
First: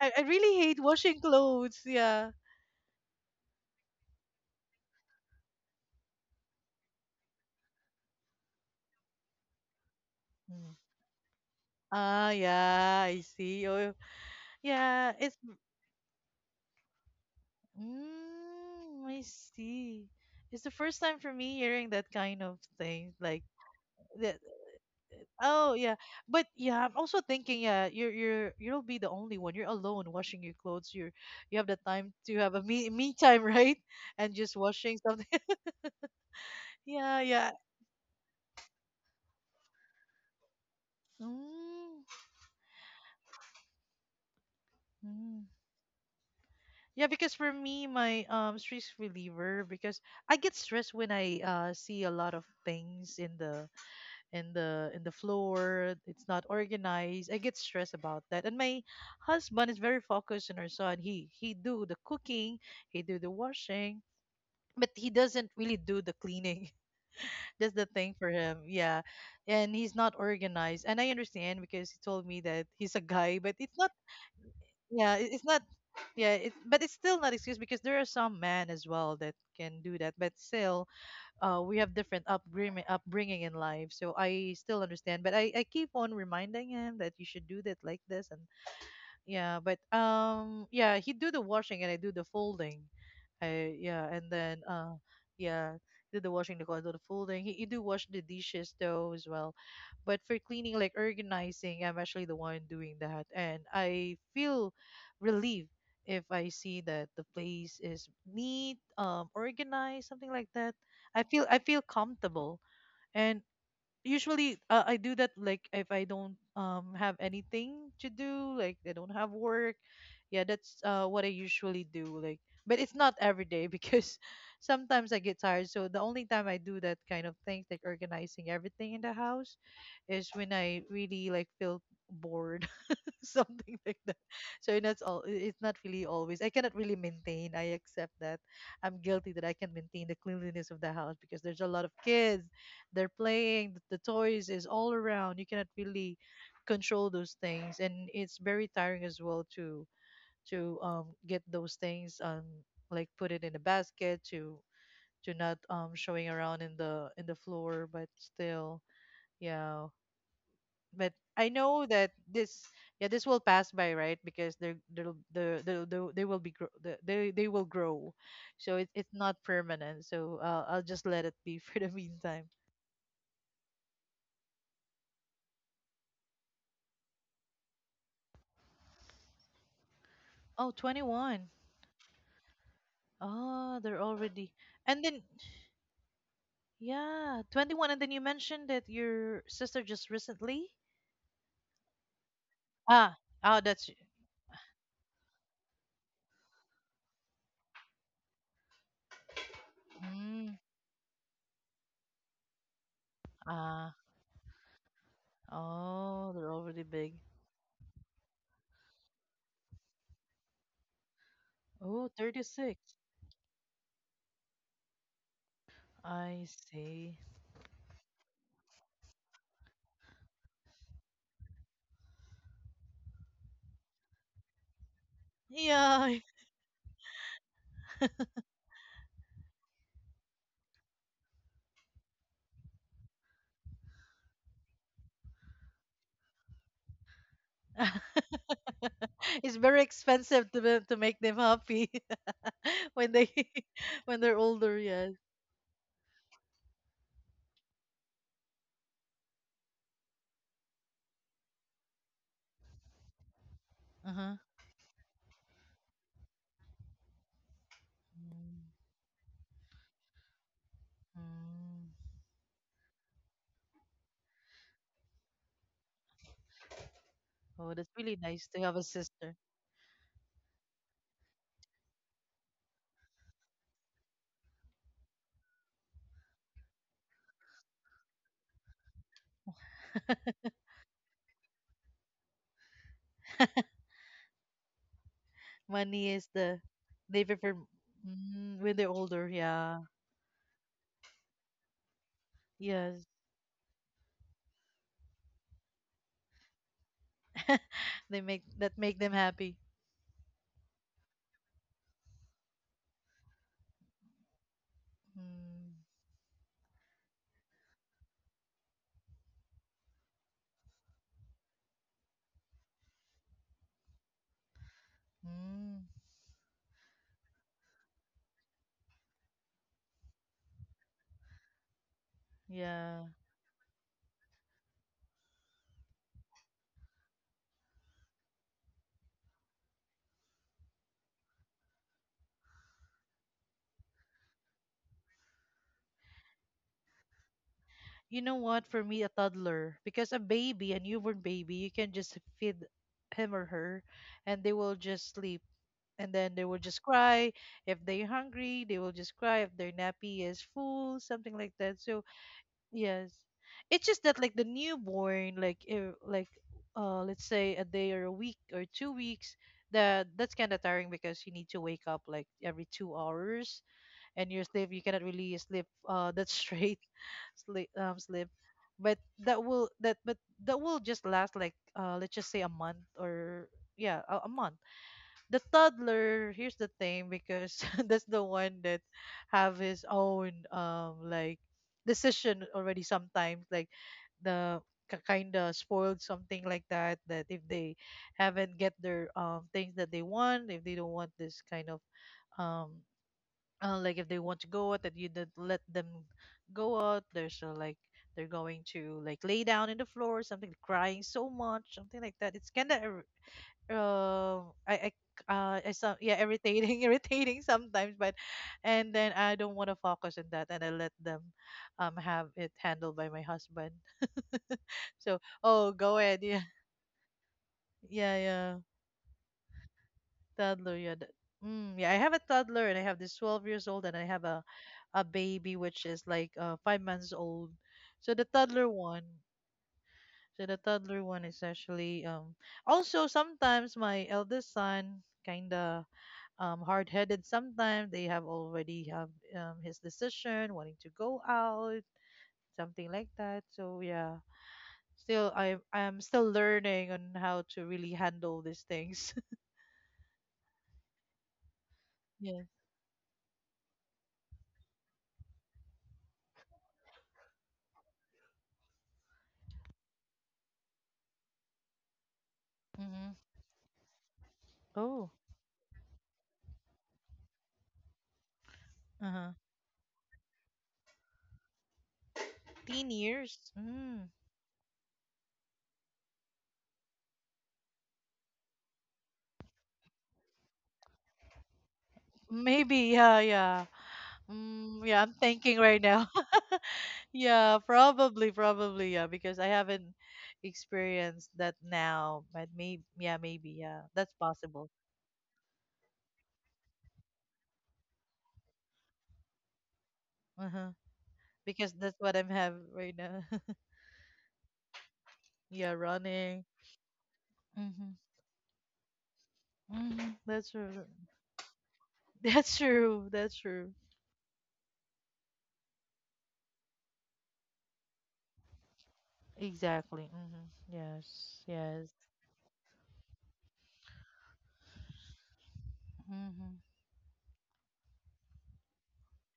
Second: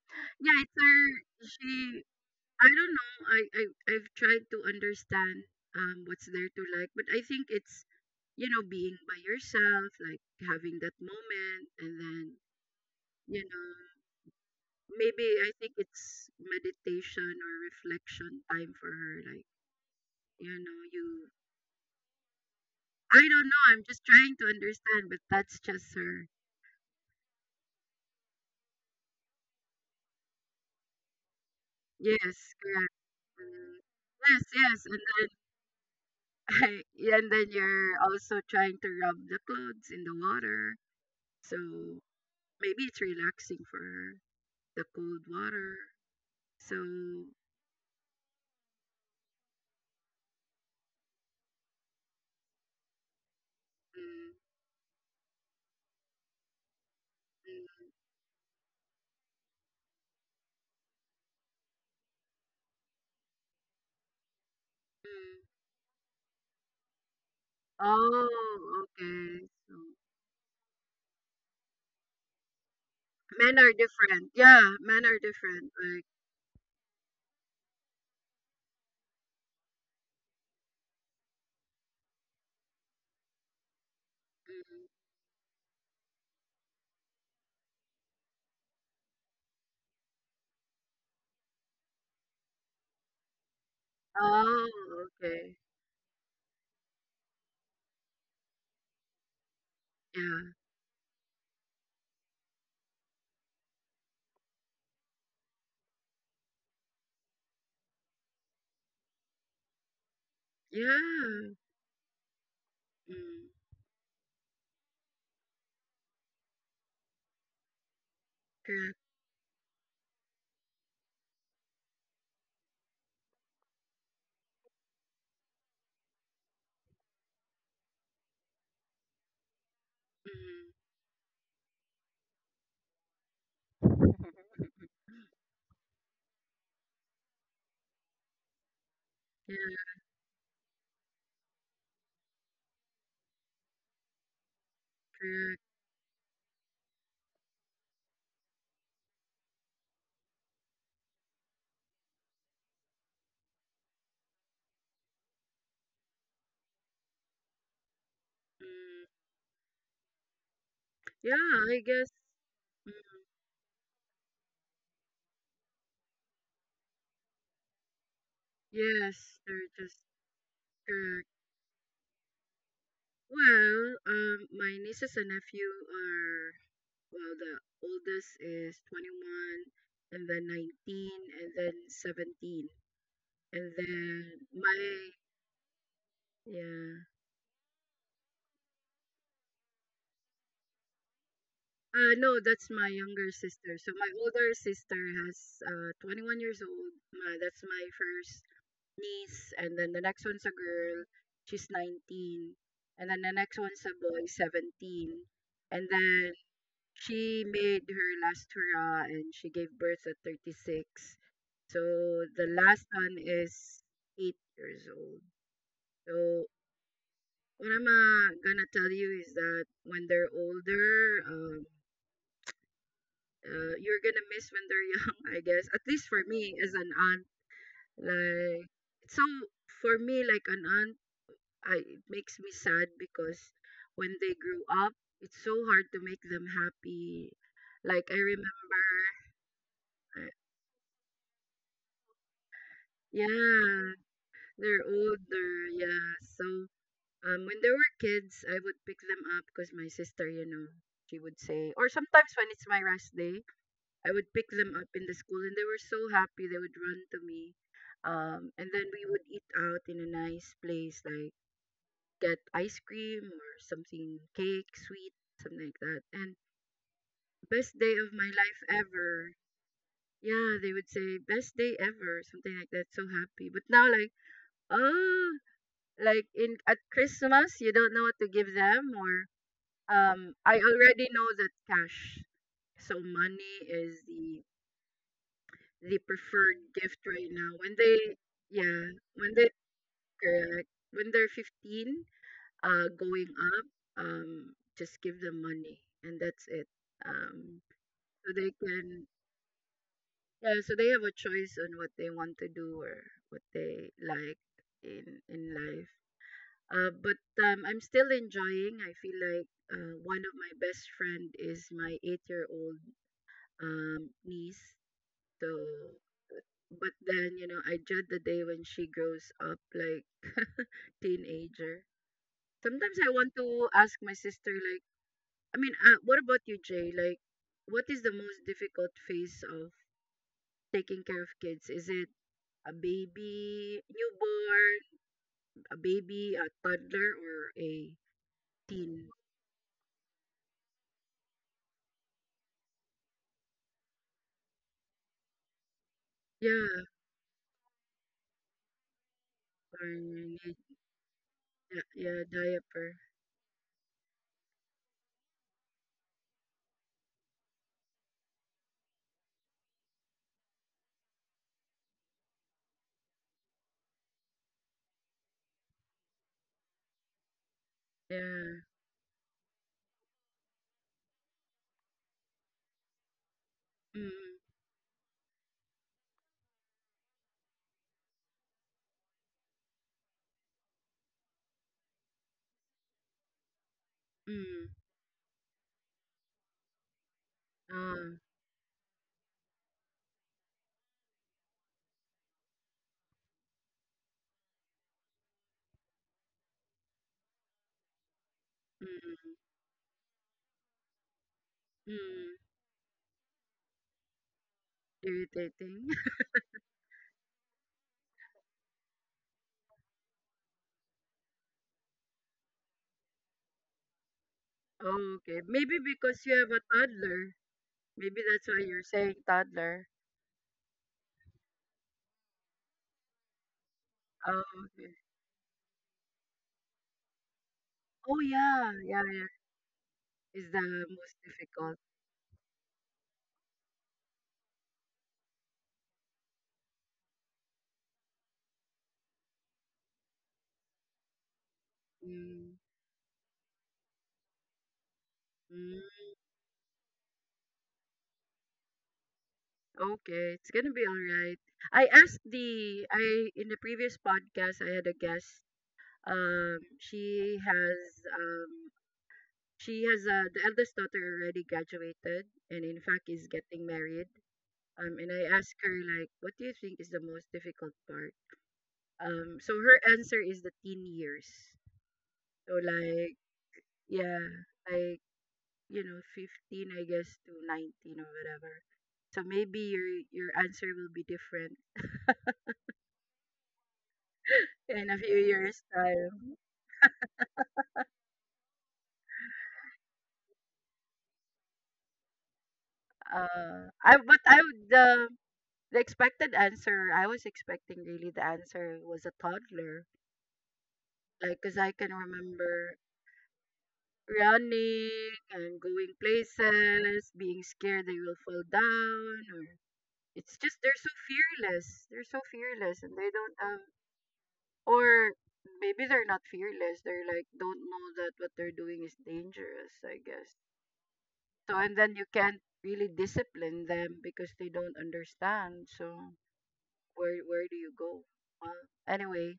Speaker 2: I really
Speaker 1: Yeah, it's
Speaker 2: hate
Speaker 1: her.
Speaker 2: washing clothes.
Speaker 1: She,
Speaker 2: Yeah.
Speaker 1: I don't know. I've tried to understand what's there to like, but I think it's you know being by yourself, like
Speaker 2: Mm.
Speaker 1: having that moment, and then
Speaker 2: Ah, yeah, I
Speaker 1: you
Speaker 2: see.
Speaker 1: know,
Speaker 2: Oh, yeah,
Speaker 1: maybe
Speaker 2: it's...
Speaker 1: I think it's meditation or reflection time for
Speaker 2: Mm,
Speaker 1: her.
Speaker 2: I
Speaker 1: Like,
Speaker 2: see.
Speaker 1: you
Speaker 2: It's the
Speaker 1: know,
Speaker 2: first time
Speaker 1: you,
Speaker 2: for me hearing that kind of thing.
Speaker 1: I
Speaker 2: Like,
Speaker 1: don't know, I'm just trying
Speaker 2: that
Speaker 1: to understand, but that's
Speaker 2: oh
Speaker 1: just
Speaker 2: yeah,
Speaker 1: her.
Speaker 2: but yeah, I'm also thinking. Yeah, you'll be the only one. You're alone washing your clothes. You have the time
Speaker 1: Yes,
Speaker 2: to have a me
Speaker 1: correct.
Speaker 2: me time, (laughs) right?
Speaker 1: Mm.
Speaker 2: And
Speaker 1: Yes,
Speaker 2: just
Speaker 1: yes. And
Speaker 2: washing something.
Speaker 1: then,
Speaker 2: (laughs)
Speaker 1: (laughs) yeah,
Speaker 2: Yeah,
Speaker 1: and then
Speaker 2: yeah.
Speaker 1: you're also trying to rub the clothes in the water. So
Speaker 2: Mm,
Speaker 1: maybe it's relaxing for her, the cold
Speaker 2: mm.
Speaker 1: water. So,
Speaker 2: Yeah,
Speaker 1: mm,
Speaker 2: because for me, my stress reliever, because I get stressed when I see a lot of things in the
Speaker 1: mm,
Speaker 2: in the in the floor. It's not organized. I get stressed about that. And my husband is very focused on our son. He do the cooking. He do the washing, but he
Speaker 1: mm.
Speaker 2: doesn't really do the cleaning. (laughs) That's the thing for him.
Speaker 1: Oh,
Speaker 2: Yeah.
Speaker 1: okay. So,
Speaker 2: And he's not organized. And I understand, because he told me that he's a guy, but
Speaker 1: men are
Speaker 2: it's not...
Speaker 1: different. Yeah, men
Speaker 2: Yeah,
Speaker 1: are
Speaker 2: it's not...
Speaker 1: different. Like,
Speaker 2: Yeah, but it's still not excuse, because there are some men as well that can do that. But still, we have different upbringing in life, so I still
Speaker 1: mm.
Speaker 2: understand. But I keep on reminding him that you should do that like this, and yeah, but yeah, he do the washing and I do the folding. I Yeah, and then
Speaker 1: Oh, okay.
Speaker 2: yeah, do the washing, the do the folding. He do wash the dishes though as well, but
Speaker 1: Yeah,
Speaker 2: for cleaning, like organizing, I'm actually the one doing that, and I feel relieved if I see that the place is neat, organized, something like that. I feel
Speaker 1: yeah.
Speaker 2: I feel comfortable, and
Speaker 1: Mm.
Speaker 2: usually I do that, like, if I don't have anything to do, like I
Speaker 1: Correct.
Speaker 2: don't have work. Yeah, that's what I usually do. Like, but it's not every day, because (laughs) sometimes I get tired. So the only time I do that kind of things, like organizing everything in the house, is when
Speaker 1: Mm.
Speaker 2: I really like feel bored. (laughs) Something like that. So that's
Speaker 1: (laughs)
Speaker 2: all. It's not really always. I cannot really maintain. I accept that. I'm guilty that I
Speaker 1: Yeah,
Speaker 2: can maintain the cleanliness of the house because there's a lot of kids. They're playing. The toys is all around. You
Speaker 1: correct.
Speaker 2: cannot really control those things, and it's very tiring as well to get those things, like put it in a basket to not showing around in the floor, but still.
Speaker 1: Mm.
Speaker 2: Yeah, but
Speaker 1: Yeah,
Speaker 2: I
Speaker 1: I
Speaker 2: know
Speaker 1: guess.
Speaker 2: that this
Speaker 1: Mm.
Speaker 2: yeah this will pass by, right? Because they're they'll the they will be grow the, they will grow, so it's not
Speaker 1: Yes, they're just
Speaker 2: permanent. So I'll just let
Speaker 1: correct.
Speaker 2: it be (laughs) for the meantime.
Speaker 1: Well, my nieces and nephew are well, the oldest is 21, and then
Speaker 2: Oh, 21.
Speaker 1: 19,
Speaker 2: 21.
Speaker 1: and then 17, and
Speaker 2: Oh, they're
Speaker 1: then
Speaker 2: already and
Speaker 1: my
Speaker 2: then
Speaker 1: yeah.
Speaker 2: yeah 21, and then you mentioned that your sister just recently,
Speaker 1: No, that's my
Speaker 2: ah.
Speaker 1: younger
Speaker 2: Oh,
Speaker 1: sister.
Speaker 2: that's,
Speaker 1: So my older sister has 21 years old. My, that's my first niece, and then the next one's a
Speaker 2: mm,
Speaker 1: girl. She's 19, and then the next one's a
Speaker 2: ah,
Speaker 1: boy, 17, and then
Speaker 2: oh they're already big.
Speaker 1: she made her last hurrah, and she gave birth at 36. So
Speaker 2: Oh, thirty
Speaker 1: the last
Speaker 2: six.
Speaker 1: one is 8 years old. So
Speaker 2: I see.
Speaker 1: what I'm gonna tell you is that when they're older, you're gonna miss when they're young, (laughs) I guess. At least
Speaker 2: Yeah.
Speaker 1: for me as an aunt, like so for me like an aunt, I it makes me sad because when they grew up, it's so hard to make them happy. Like I
Speaker 2: (laughs)
Speaker 1: remember,
Speaker 2: (laughs) It's very
Speaker 1: uh,
Speaker 2: expensive to to make them happy. (laughs) When they (laughs)
Speaker 1: yeah,
Speaker 2: when they're older.
Speaker 1: they're
Speaker 2: Yes.
Speaker 1: older, yeah. So when they were kids, I would pick them up because my sister, you know, she would say, or sometimes when it's my rest day, I
Speaker 2: Uh
Speaker 1: would
Speaker 2: huh.
Speaker 1: pick them up in the school, and they were so happy. They would run to me, and then we would eat out in a nice place, like
Speaker 2: Mm.
Speaker 1: get ice cream or something, cake, sweet, something like that. And
Speaker 2: Oh,
Speaker 1: best
Speaker 2: that's
Speaker 1: day of
Speaker 2: really
Speaker 1: my
Speaker 2: nice
Speaker 1: life
Speaker 2: to have a
Speaker 1: ever.
Speaker 2: sister.
Speaker 1: Yeah, they would say best day ever, something like that. So happy. But now, like, oh, like in at Christmas, you don't know what to give them, or
Speaker 2: (laughs)
Speaker 1: I already know that cash. So money is the
Speaker 2: Money is
Speaker 1: preferred
Speaker 2: the,
Speaker 1: gift
Speaker 2: they
Speaker 1: right now
Speaker 2: prefer,
Speaker 1: when they
Speaker 2: mm, when
Speaker 1: yeah
Speaker 2: they're older.
Speaker 1: when they
Speaker 2: Yeah.
Speaker 1: correct when they're 15
Speaker 2: Yes.
Speaker 1: going up, just give them money and that's it. Um,
Speaker 2: They
Speaker 1: so
Speaker 2: make
Speaker 1: they
Speaker 2: that make
Speaker 1: can
Speaker 2: them happy.
Speaker 1: yeah so they have a choice on what they want to do or what they like in
Speaker 2: Mm.
Speaker 1: life. But I'm still enjoying. I feel like one of my best friend is my 8-year-old niece. So
Speaker 2: Mm.
Speaker 1: but then, you know, I dread the day when she grows up like a teenager. Sometimes
Speaker 2: Yeah.
Speaker 1: I want to ask my sister, like, I mean, what about you, Jay? Like, what is the most difficult phase of taking care of kids? Is it a baby, newborn, a baby, a toddler, or a
Speaker 2: You know what? For me,
Speaker 1: teen?
Speaker 2: a toddler, because a baby, a newborn baby, you can just feed him or her, and they will just sleep. And then they will
Speaker 1: Yeah,
Speaker 2: just cry if they're hungry, they will just cry if their
Speaker 1: or
Speaker 2: nappy
Speaker 1: you
Speaker 2: is
Speaker 1: need,
Speaker 2: full, something like
Speaker 1: yeah,
Speaker 2: that. So
Speaker 1: yeah, diaper.
Speaker 2: yes, it's just that like the newborn, like let's say a day or a week or two weeks, that's kind of tiring because you need to wake up like every two hours, and your sleep, you cannot really sleep that straight. (laughs) Sleep.
Speaker 1: Yeah.
Speaker 2: But that will just last like, let's just say a month or, yeah, a
Speaker 1: Mm,
Speaker 2: month. The toddler, here's the thing, because (laughs) that's the one that have his own like decision already sometimes, like the
Speaker 1: mm,
Speaker 2: kind of spoiled, something like that, that if they
Speaker 1: ah,
Speaker 2: haven't get their things that they want, if they don't want this kind of um like if they want to go out that you don't let them go out, there's like, they're going to like
Speaker 1: mm,
Speaker 2: lay down in the floor, something, crying so much, something like
Speaker 1: mm.
Speaker 2: that. It's kind of, I it's
Speaker 1: Irritating.
Speaker 2: some yeah irritating (laughs) irritating sometimes. But and then I don't want to focus on that, and I let them have it handled by my husband. (laughs)
Speaker 1: Oh,
Speaker 2: So,
Speaker 1: okay.
Speaker 2: oh
Speaker 1: Maybe
Speaker 2: go ahead.
Speaker 1: because you
Speaker 2: Yeah.
Speaker 1: have
Speaker 2: (laughs)
Speaker 1: a toddler.
Speaker 2: yeah
Speaker 1: Maybe that's
Speaker 2: yeah
Speaker 1: why you're saying toddler.
Speaker 2: toddler. Yeah, mm, yeah, I have a toddler and I have this 12 years old, and I have
Speaker 1: Oh,
Speaker 2: a
Speaker 1: okay.
Speaker 2: baby which is like five months old. So
Speaker 1: Oh,
Speaker 2: the toddler
Speaker 1: yeah. Yeah,
Speaker 2: one
Speaker 1: yeah.
Speaker 2: so
Speaker 1: Is
Speaker 2: the
Speaker 1: the
Speaker 2: toddler
Speaker 1: most
Speaker 2: one is
Speaker 1: difficult.
Speaker 2: actually, also sometimes my eldest son kinda, hard-headed sometimes. They have already have, his decision, wanting to go out,
Speaker 1: Mm.
Speaker 2: something like that. So yeah, still, i
Speaker 1: Mm.
Speaker 2: i'm still learning on how to really handle these things.
Speaker 1: Okay, it's gonna be all right. I asked
Speaker 2: (laughs) Yeah.
Speaker 1: the I in the previous podcast I had a guest. Um, she has um she has the eldest daughter already graduated and in fact
Speaker 2: Mm-hmm.
Speaker 1: is getting married. And
Speaker 2: Oh.
Speaker 1: I asked her like, what do you think is the most difficult part?
Speaker 2: Uh-huh.
Speaker 1: So her answer is the teen years. So
Speaker 2: Teen
Speaker 1: like
Speaker 2: years, mm.
Speaker 1: yeah, like you know, 15 I guess to 19 or whatever. So maybe your answer will be different
Speaker 2: Maybe, yeah, yeah, mm,
Speaker 1: in a
Speaker 2: yeah, I'm
Speaker 1: few
Speaker 2: thinking
Speaker 1: years
Speaker 2: right now.
Speaker 1: time.
Speaker 2: (laughs) Yeah, probably, probably, yeah, because I haven't experienced that now, but maybe, yeah, maybe, yeah,
Speaker 1: I
Speaker 2: that's
Speaker 1: but I would
Speaker 2: possible.
Speaker 1: the expected answer I was expecting really the answer was a toddler.
Speaker 2: Uh-huh.
Speaker 1: Like, cause I
Speaker 2: Because
Speaker 1: can
Speaker 2: that's what I'm having
Speaker 1: remember
Speaker 2: right now. (laughs)
Speaker 1: running and
Speaker 2: Yeah,
Speaker 1: going
Speaker 2: running.
Speaker 1: places, being scared
Speaker 2: Hmm.
Speaker 1: they will fall down or
Speaker 2: Hmm.
Speaker 1: it's
Speaker 2: That's
Speaker 1: just they're
Speaker 2: true.
Speaker 1: so fearless. They're so
Speaker 2: (laughs) That's
Speaker 1: fearless and they
Speaker 2: true.
Speaker 1: don't
Speaker 2: That's
Speaker 1: have,
Speaker 2: true.
Speaker 1: or maybe they're not fearless. They're like don't know that what they're doing is dangerous, I
Speaker 2: Exactly.
Speaker 1: guess.
Speaker 2: Hmm. Yes.
Speaker 1: So and
Speaker 2: Yes.
Speaker 1: then you can't really discipline them because they don't understand. So
Speaker 2: Hmm.
Speaker 1: where do you go? Well, anyway,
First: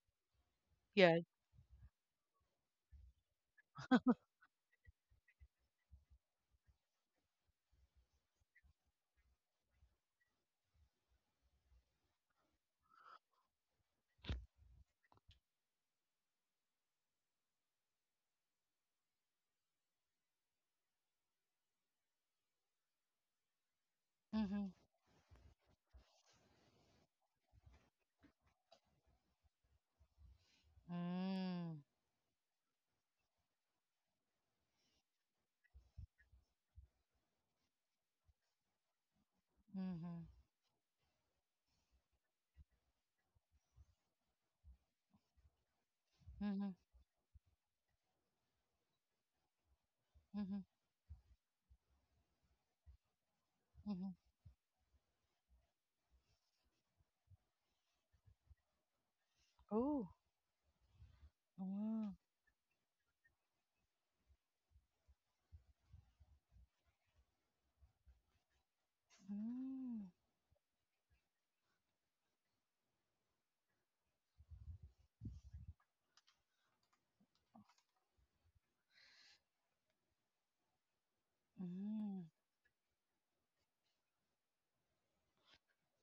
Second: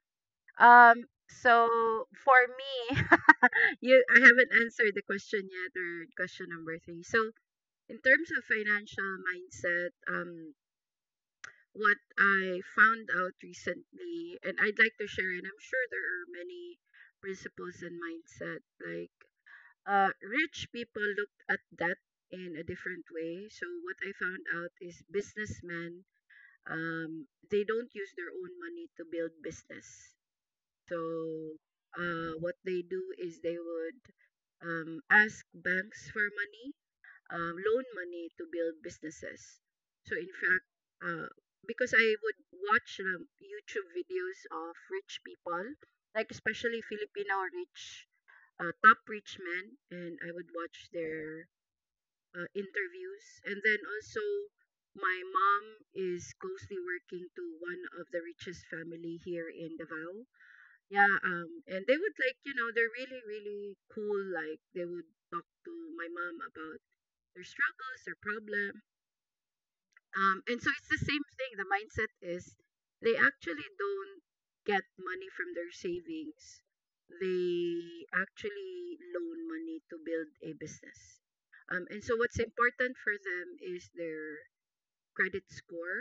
Speaker 1: um,
Speaker 2: Yes.
Speaker 1: so for me (laughs) you I haven't answered the question yet or question number three. So in terms of financial mindset, um, what I found out recently, and I'd like to share, and I'm sure there are many principles and mindset. Like, rich people looked at that in a different way. So, what I found
Speaker 2: Hmm.
Speaker 1: out is businessmen, they don't use their own money to build business. So,
Speaker 2: Mm-hmm.
Speaker 1: what they do is they would ask banks for money, loan money to build businesses. So in fact, uh, because I would watch YouTube videos of rich people, like
Speaker 2: Mm-hmm.
Speaker 1: especially Filipino rich, top rich men, and I would
Speaker 2: Mm-hmm.
Speaker 1: watch their interviews. And then
Speaker 2: Mm-hmm.
Speaker 1: also, my mom is closely working to one of the richest family here in
Speaker 2: Oh.
Speaker 1: Davao. Yeah, and they
Speaker 2: Mm-hmm.
Speaker 1: would like, you know, they're really, really cool. Like they would talk to my mom about their struggles, their problem. And so it's the same thing. The mindset is they actually don't get money from their savings. They actually loan money to build a business. And so
Speaker 2: Mm-hmm.
Speaker 1: what's important for them is their credit score,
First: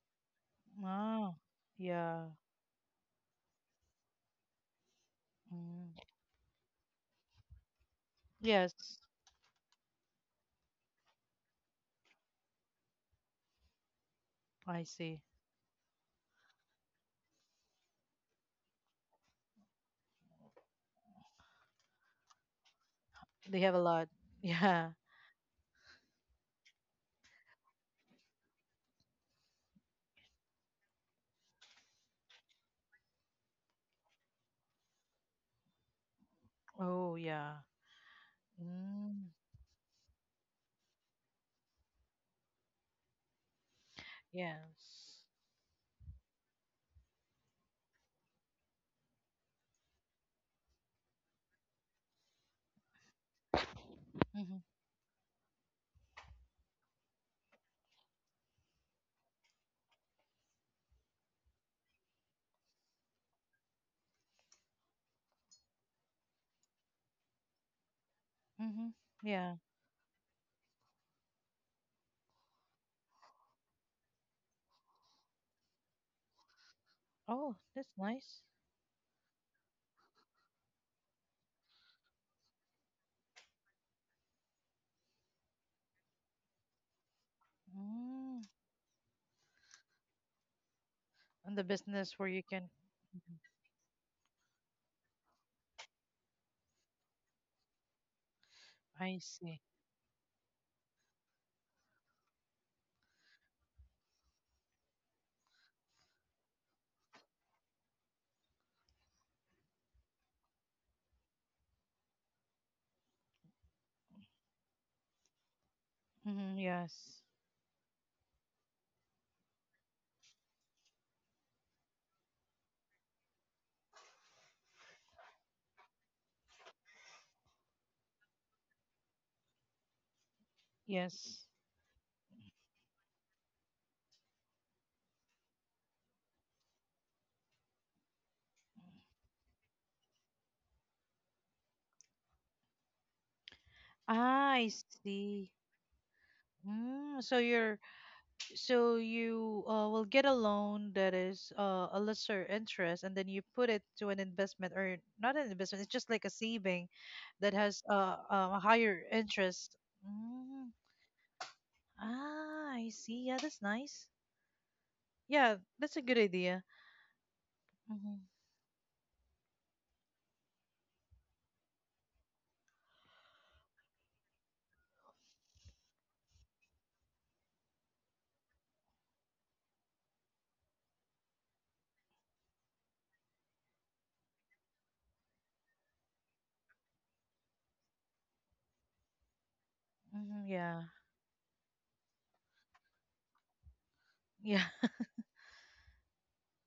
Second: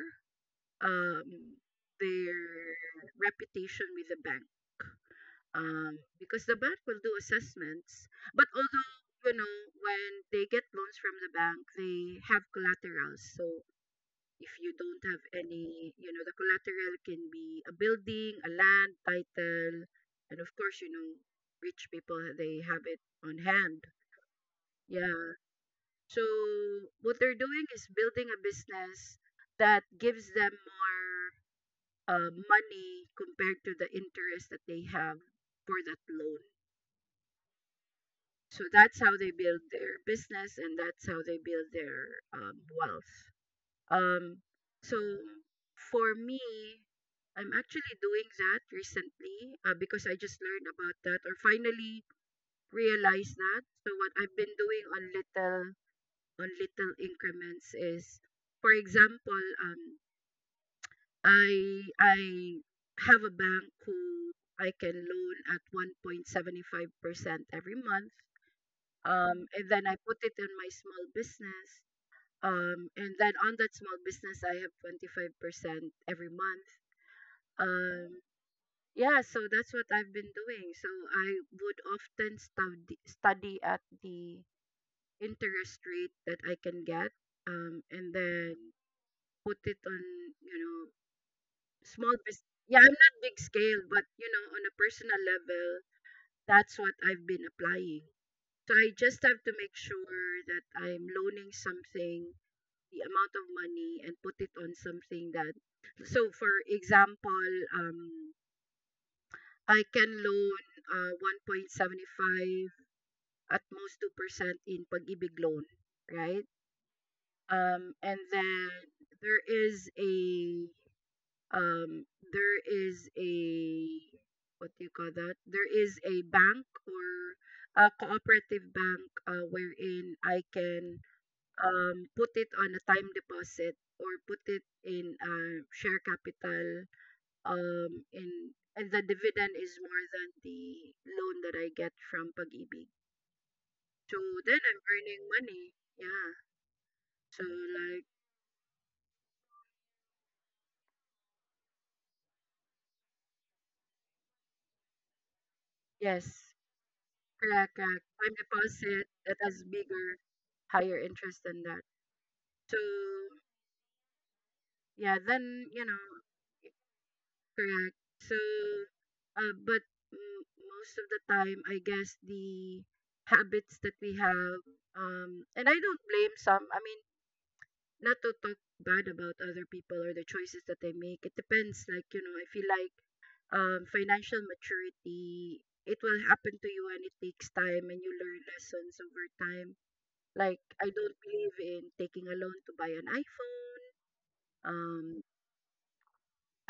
Speaker 2: Wow.
Speaker 1: um,
Speaker 2: Yeah.
Speaker 1: their reputation with the bank,
Speaker 2: Mm.
Speaker 1: because the bank will do assessments. But although
Speaker 2: Yes.
Speaker 1: you know when they get loans from the bank, they have collaterals. So if you
Speaker 2: I
Speaker 1: don't have
Speaker 2: see.
Speaker 1: any, you know, the collateral can be a building, a land title, and of course, you know, rich people they have it on
Speaker 2: They have a
Speaker 1: hand.
Speaker 2: lot. (laughs) Yeah.
Speaker 1: Yeah. So what they're doing is building a business that gives them more money compared to the interest that they have for that loan.
Speaker 2: Oh, yeah.
Speaker 1: So that's how they
Speaker 2: Mm.
Speaker 1: build their business, and that's how they build their wealth. Um, so
Speaker 2: Yes.
Speaker 1: for me, I'm actually doing that recently because I just learned about that, or finally realized that. So what I've been
Speaker 2: Mm-hmm.
Speaker 1: doing on little increments is, for example, I have a bank who I can loan at 1.75% every month,
Speaker 2: Mm-hmm. Yeah.
Speaker 1: and then I put it in my small business. And then on that small business, I have 25% every month.
Speaker 2: Oh, that's
Speaker 1: Um,
Speaker 2: nice.
Speaker 1: yeah, so that's what I've been doing. So I would often study at the interest rate that I can get, and
Speaker 2: Mm.
Speaker 1: then put it on, you know,
Speaker 2: And the
Speaker 1: small
Speaker 2: business where you
Speaker 1: business.
Speaker 2: can.
Speaker 1: Yeah, I'm not big
Speaker 2: Mhm.
Speaker 1: scale, but, you know, on a personal level, that's what I've been applying. So I just
Speaker 2: I
Speaker 1: have to
Speaker 2: see.
Speaker 1: make sure that I'm loaning something, the amount of money, and put it on something that, so for example, um I can loan 1.75, at most 2%, in pag-ibig loan, right?
Speaker 2: Mm-hmm. Yes.
Speaker 1: And then there is a, um there is a what do you call that, there is a bank, or a cooperative bank wherein I can
Speaker 2: Yes.
Speaker 1: put it on a time deposit, or put it in share capital in and the dividend is more than the loan that I get from Pag-ibig. So then
Speaker 2: I
Speaker 1: I'm earning
Speaker 2: see.
Speaker 1: money. Yeah.
Speaker 2: Mm. So
Speaker 1: So
Speaker 2: you're
Speaker 1: like,
Speaker 2: so you will get a loan that is a lesser interest, and then you put it to an investment or not an investment. It's just like a
Speaker 1: yes,
Speaker 2: saving that
Speaker 1: correct,
Speaker 2: has
Speaker 1: correct. Time
Speaker 2: a higher
Speaker 1: deposit that has
Speaker 2: interest.
Speaker 1: bigger,
Speaker 2: Mm.
Speaker 1: higher interest than that.
Speaker 2: Ah,
Speaker 1: So
Speaker 2: I see. Yeah, that's nice.
Speaker 1: yeah,
Speaker 2: Yeah,
Speaker 1: then you
Speaker 2: that's a
Speaker 1: know.
Speaker 2: good idea.
Speaker 1: Correct.
Speaker 2: Mm-hmm.
Speaker 1: So, but most of the time, I guess the habits that we have, and I don't blame some. I mean, not to talk bad about other people or the choices that they make. It depends. Like, you know, I feel like, financial maturity, it will happen to you, and it takes time, and you learn lessons over time.
Speaker 2: Mm-hmm.
Speaker 1: Like,
Speaker 2: Yeah.
Speaker 1: I don't believe in taking a loan to buy an iPhone.
Speaker 2: Yeah.
Speaker 1: Um,
Speaker 2: (laughs)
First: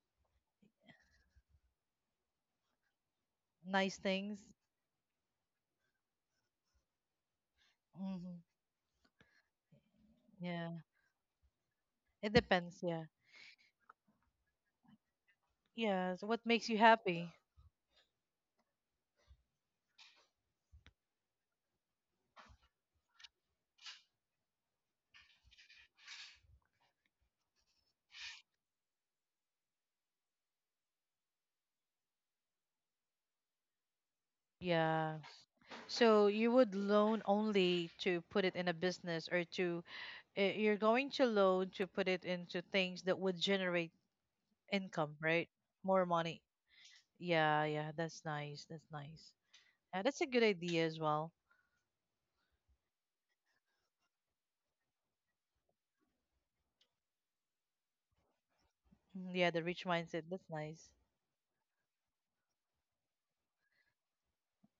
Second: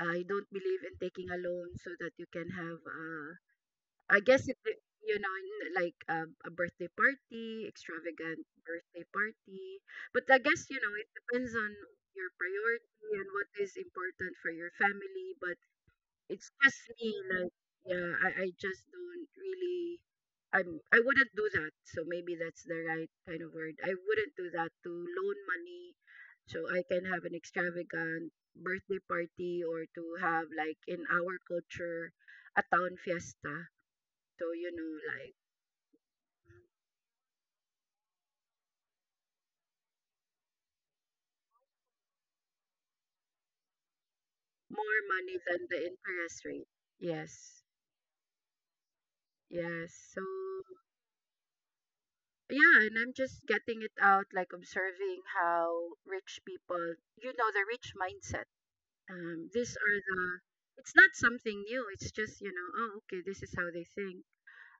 Speaker 1: I don't believe in taking a loan so that you can have a,
Speaker 2: Nice
Speaker 1: I guess
Speaker 2: things.
Speaker 1: it, you know, in, like, a birthday party,
Speaker 2: Hmm.
Speaker 1: extravagant birthday party. But I guess,
Speaker 2: Yeah,
Speaker 1: you know, it depends on your
Speaker 2: it depends. Yeah.
Speaker 1: priority and what is important for your family. But
Speaker 2: Yeah. So what
Speaker 1: it's
Speaker 2: makes you
Speaker 1: just me,
Speaker 2: happy?
Speaker 1: like, yeah, I just don't really, I wouldn't do that. So maybe that's the right kind of word. I wouldn't do that, to loan money so I can have an extravagant birthday party, or to have, like, in our culture, a town fiesta, to, you know,
Speaker 2: Yeah.
Speaker 1: like,
Speaker 2: So you would loan only to put it in a business, or to, eh, you're going to loan to put it into things that would generate
Speaker 1: more
Speaker 2: income,
Speaker 1: money
Speaker 2: right?
Speaker 1: than the
Speaker 2: More money.
Speaker 1: interest rate. Yes.
Speaker 2: Yeah. Yeah. That's nice. That's nice.
Speaker 1: Yes.
Speaker 2: Yeah, that's
Speaker 1: So,
Speaker 2: a good idea as well.
Speaker 1: yeah, and I'm just getting it out, like observing how rich people, you know, the rich mindset.
Speaker 2: Mhm,
Speaker 1: Um,
Speaker 2: yeah. The
Speaker 1: these
Speaker 2: rich
Speaker 1: are
Speaker 2: mindset.
Speaker 1: the,
Speaker 2: That's nice.
Speaker 1: it's not something new. It's just, you know, oh, okay, this is how they think.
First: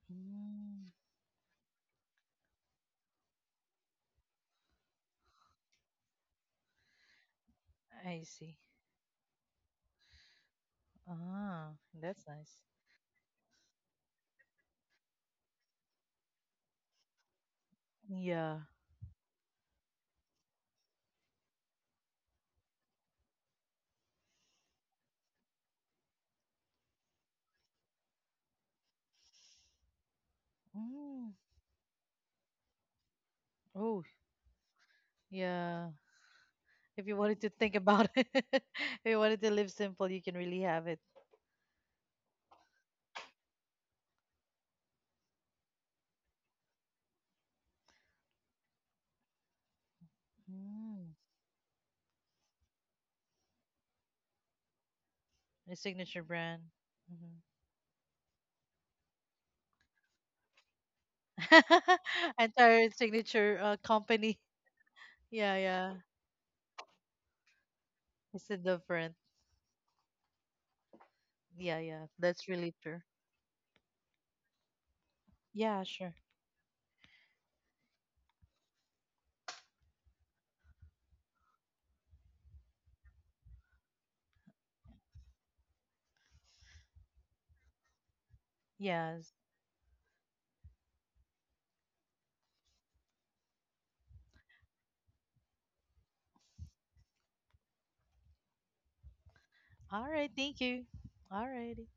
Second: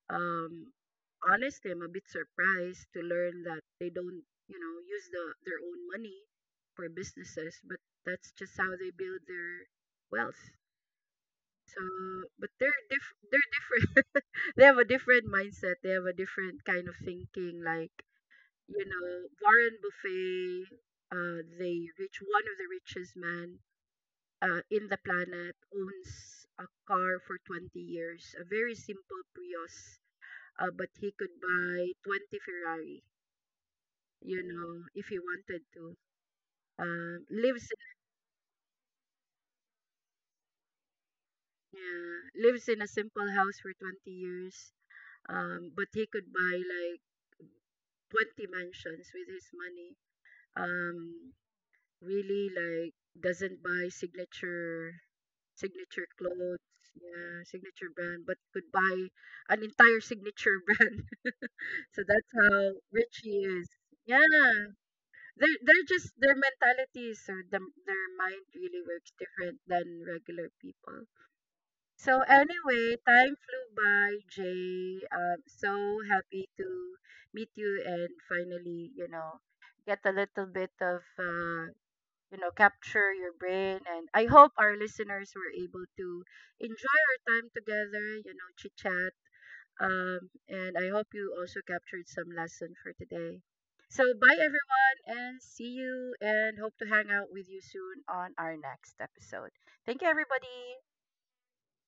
Speaker 1: Um,
Speaker 2: Mm,
Speaker 1: Honestly, I'm a bit surprised to learn that they don't, you know, use their own money for businesses, but
Speaker 2: I
Speaker 1: that's just
Speaker 2: see.
Speaker 1: how they build their wealth.
Speaker 2: Ah,
Speaker 1: So,
Speaker 2: that's
Speaker 1: but
Speaker 2: nice.
Speaker 1: they're different. (laughs) They have a different mindset. They have a different kind of thinking. Like,
Speaker 2: Yeah.
Speaker 1: you know, Warren Buffet, the rich one of the richest man in the planet, owns a car for 20 years, a very simple Prius, but he
Speaker 2: Mm.
Speaker 1: could buy 20 Ferrari,
Speaker 2: Oh.
Speaker 1: you know, if he wanted
Speaker 2: Yeah.
Speaker 1: to.
Speaker 2: If you
Speaker 1: Um,
Speaker 2: wanted to
Speaker 1: lives
Speaker 2: think
Speaker 1: in,
Speaker 2: about it, (laughs) if you wanted to live simple, you can really have it.
Speaker 1: yeah, lives in a simple house for 20 years, but he could buy like 20 mansions with his money,
Speaker 2: Mm.
Speaker 1: um really like doesn't buy
Speaker 2: A
Speaker 1: signature
Speaker 2: signature
Speaker 1: clothes,
Speaker 2: brand. Hmm.
Speaker 1: yeah, signature brand, but could buy an entire signature (laughs) brand. So that's
Speaker 2: (laughs)
Speaker 1: how
Speaker 2: Entire
Speaker 1: rich he
Speaker 2: signature
Speaker 1: is. Yeah,
Speaker 2: company. Yeah,
Speaker 1: they're
Speaker 2: yeah.
Speaker 1: just, their mentalities, or their mind
Speaker 2: It's a
Speaker 1: really works
Speaker 2: different.
Speaker 1: different than regular people.
Speaker 2: Yeah, yeah.
Speaker 1: So
Speaker 2: That's really
Speaker 1: anyway,
Speaker 2: true.
Speaker 1: time flew by, Jay. Um,
Speaker 2: Yeah,
Speaker 1: so
Speaker 2: sure.
Speaker 1: happy to meet you and finally, you know, get a little bit of, you know, capture your brain. And I hope our listeners were able to enjoy our time together, you know, chit chat.
Speaker 2: Yes.
Speaker 1: And I hope you also captured some lesson for today. So bye everyone, and see you, and hope to hang out with you soon on our next episode.
Speaker 2: All
Speaker 1: Thank you
Speaker 2: right. Thank you.
Speaker 1: everybody.
Speaker 2: All righty.